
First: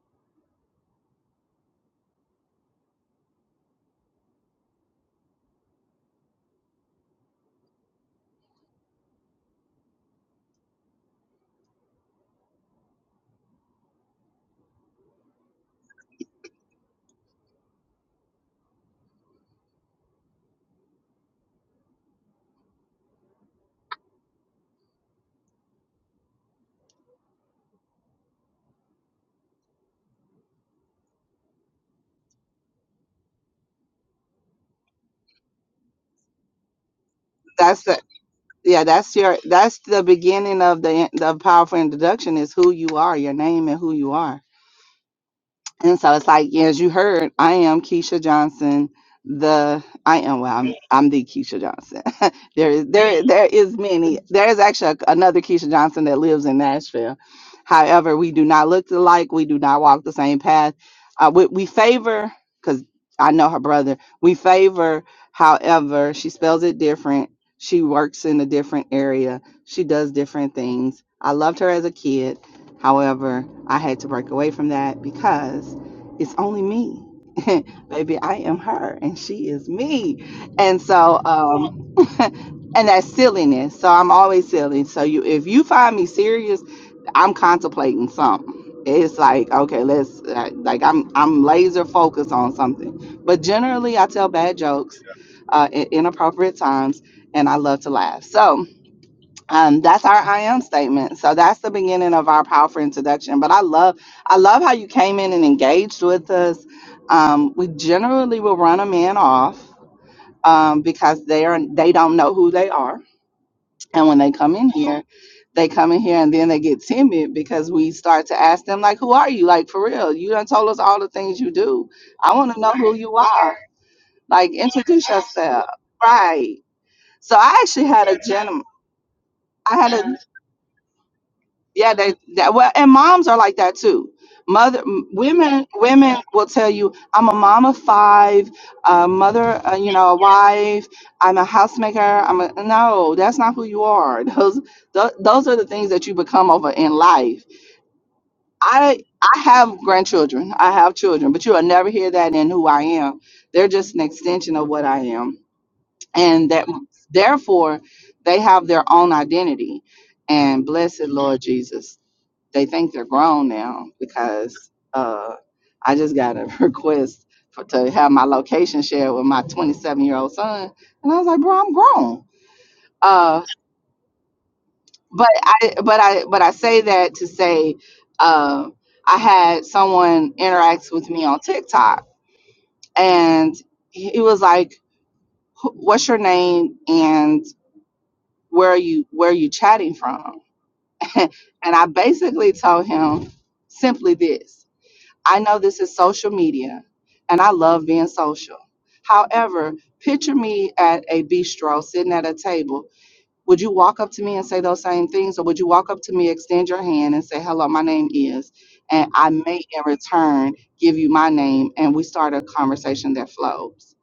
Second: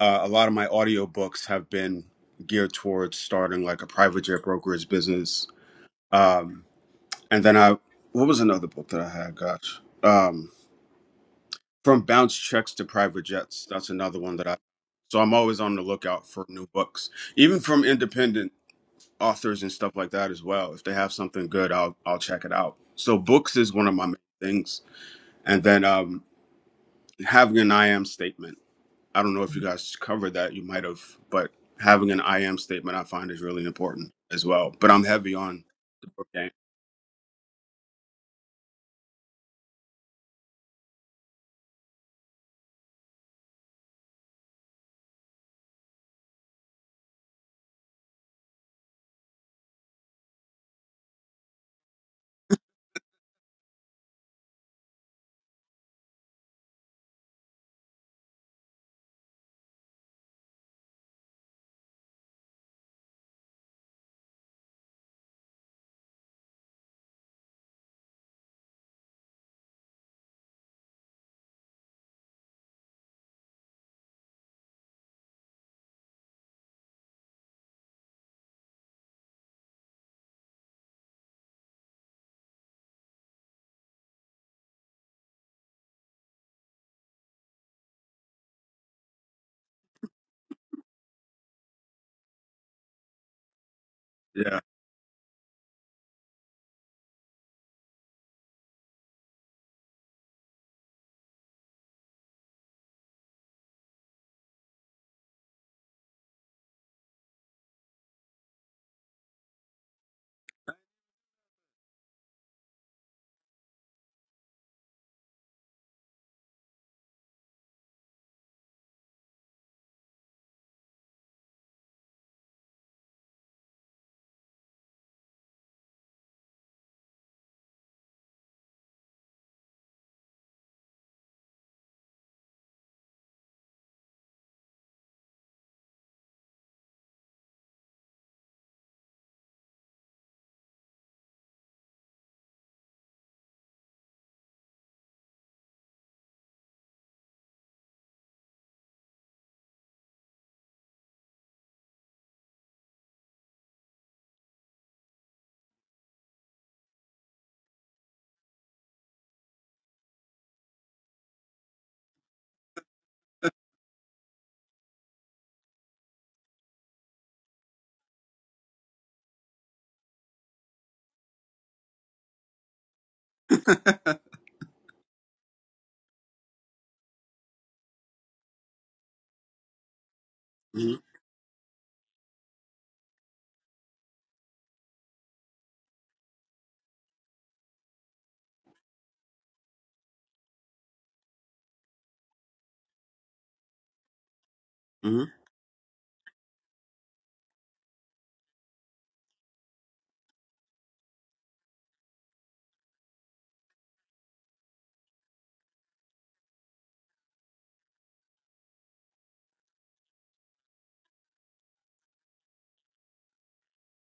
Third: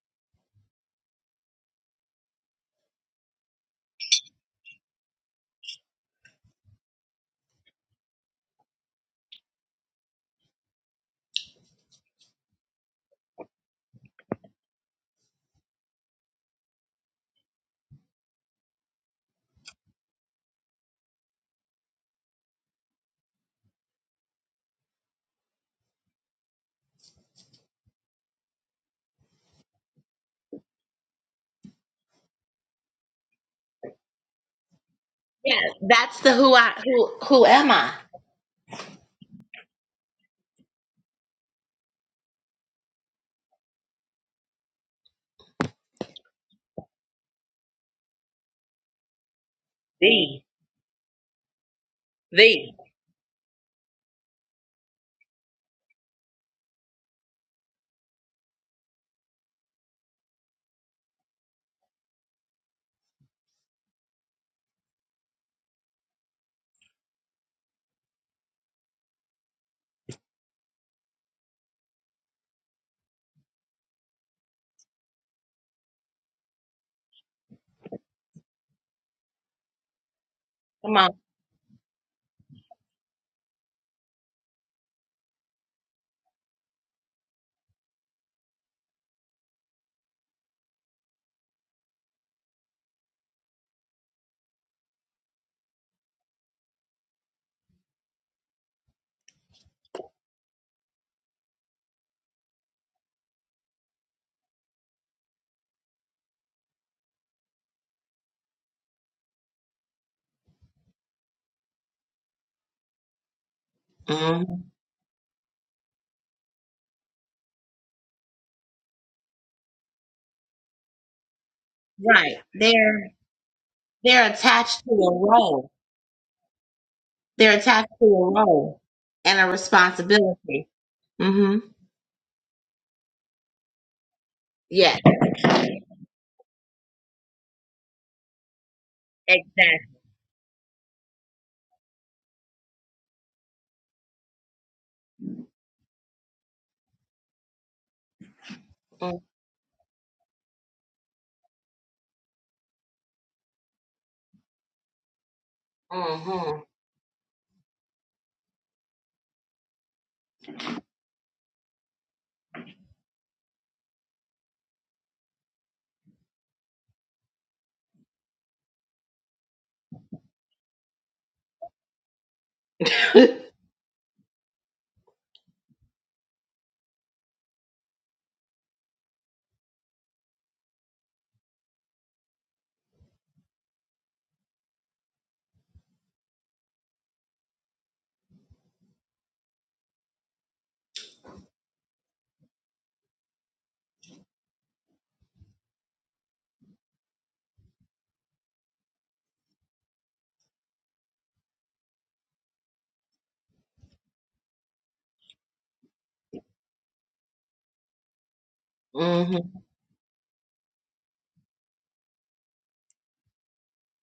uh, a lot of my audiobooks have been geared towards starting like a private jet brokerage business. Um, and then I, what was another book that I had? Gosh. Um, From bounce checks to private jets. That's another one that I. So I'm always on the lookout for new books, even from independent authors and stuff like that as well. If they have something good, I'll I'll check it out. So books is one of my main things, and then um, having an I am statement. I don't know if you guys covered that. You might have, but having an I am statement I find is really important as well. But I'm heavy Yeah, on. that's the Okay. who I who who am That's I? the yeah. That's your that's the beginning of the the powerful introduction is who you are, your name, and who you are. And so it's like, yeah, as you heard, I am Keisha Johnson. The I am Thee, well, I'm I'm the Keisha Johnson. there thee. is there there is many. There is actually a- another Keisha Johnson that lives in Nashville. However, we do not look alike. We do not walk the same path. Uh, we, we favor because I know her brother. We favor, however, she spells it different. She works in a different area. She does different things. I loved her as a kid However, I had to break away from that because it's only me. Baby, I am her and she is me. And Come on. so um and that's silliness. So I'm always silly. So you if you find me serious, I'm contemplating something. It's like, okay, let's uh, like I'm I'm laser focused on something. But generally I tell bad Yeah. jokes uh at inappropriate times and I love to laugh. So, um, that's our I am statement. So that's the beginning of our powerful introduction. But I love, I love how you came in and engaged with us. Um, we generally will run a man off um, because they are they don't know who they are, and when they hmm come in here, they come in here and then they get timid because we start to ask them like, "Who are you? Like for real? You done told us all the things you do. I Right. want to know who They're you are. they're Like attached to introduce a yourself, role. right?" So They're I actually attached to had a a gentleman. role and a I had a responsibility. hmm Yeah, they, that well, and moms are like that too. Mother, Yes, m- women, women will tell you, "I'm a mom of five, a mother, uh, exactly. you know, a wife. I'm a housemaker. I'm a no. That's not who you are. Those, th- those are the things that you become over in life. I, I have grandchildren. I have children, but you will never hear that in who I am. They're just an extension of what I am, hmm and hmm that therefore they have their own identity. And blessed Lord Jesus they think they're grown now because uh, I just got a request for, to have my location shared with my 27 year old son, and I was like, "Bro, I'm grown." Uh, but I but I but I say that to say uh, I had someone interact hmm with me on TikTok, and he he was like, "Wh- "What's your name?" and where are you where are you chatting from and i basically told him simply this hmm I know this is social media and I love being social. However, picture me at a bistro sitting at a table. Would you walk up to me and say those same things? Or would you walk up to me, extend your hand, and say, hello, my name is? And I may in return give you my name and we start a conversation that flows.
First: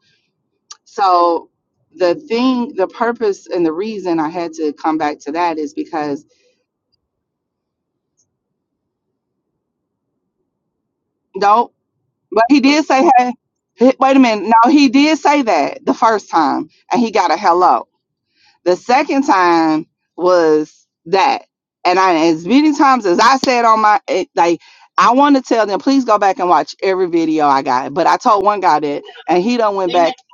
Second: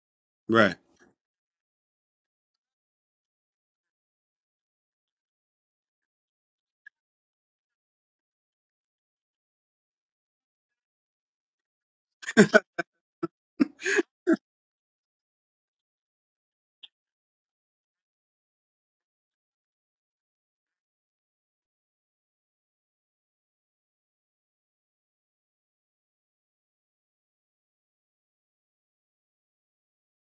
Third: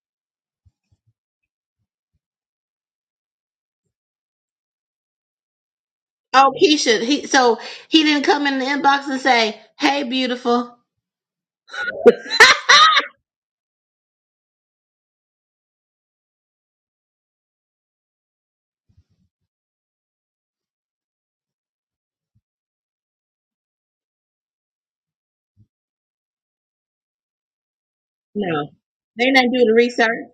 Right. So, the thing, the purpose, and the reason I had to come back to that is because oh, Keisha. He so he didn't come in the inbox and say, "Hey, beautiful." no But he did say, "Hey, he- wait a minute." No, he did say that the first time, and he got a hello. The second time was that, and I as many times as I said on my it, like, I want to tell them, please go back and watch every video I got. But I told one No, guy that, they and didn't he do the don't went back. research.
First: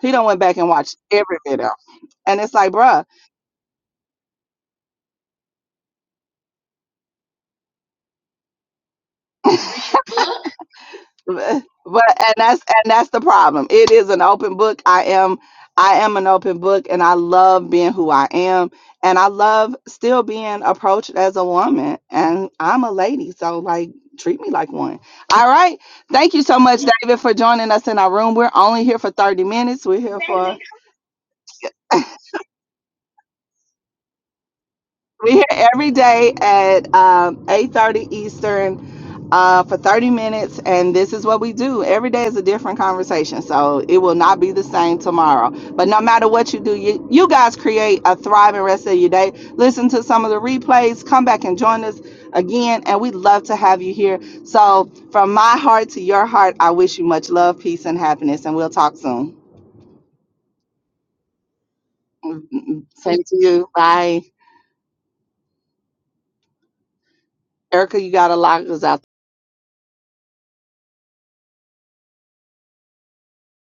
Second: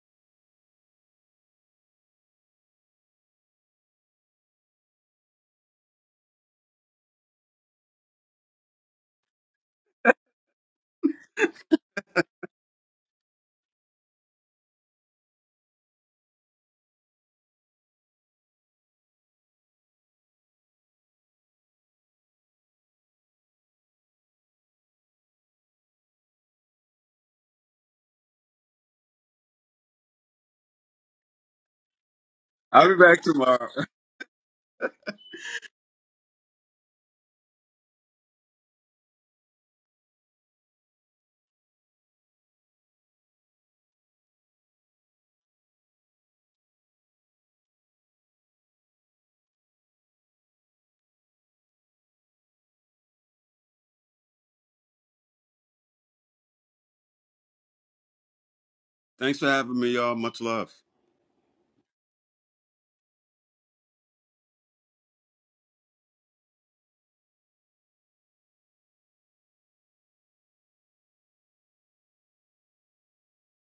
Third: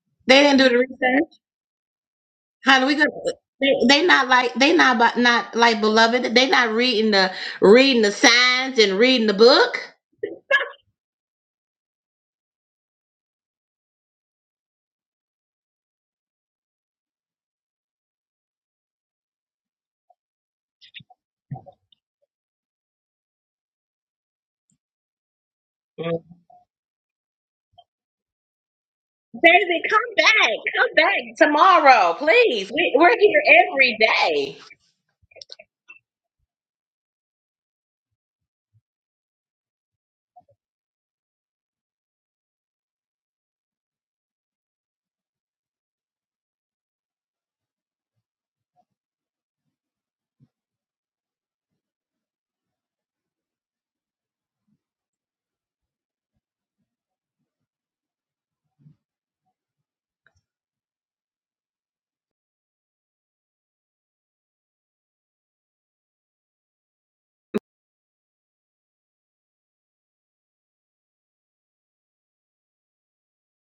He don't went They back didn't do and the watched research. every video, and it's like, Honey, we bruh. gonna they they not like they not but not like beloved. They not reading the reading the signs and reading the book. but and that's and that's the problem it is an open book i am i am an open book and i love being who i am and i love still being approached as a woman and i'm a lady so like treat me like one all right Mm. thank you so much david for joining us in our room we're only here for 30 Daisy, minutes we're come here for back, come back tomorrow, please. I'll We, be we're back here tomorrow. every day. we're here every day at um, eight thirty eastern uh, for 30 minutes, and this is what we do. Every day is a different conversation, so it will not be the same tomorrow. But no matter what you do, you, you guys create a thriving rest of your day. Listen to some of the replays, come back and join us again, and we'd love to have you here. So, from my heart to your heart, I wish you much love, peace, and happiness, and we'll talk soon. Thanks for having me, y'all. Much love. Mm-hmm. Same to you. Bye. Erica, you got to lock us out.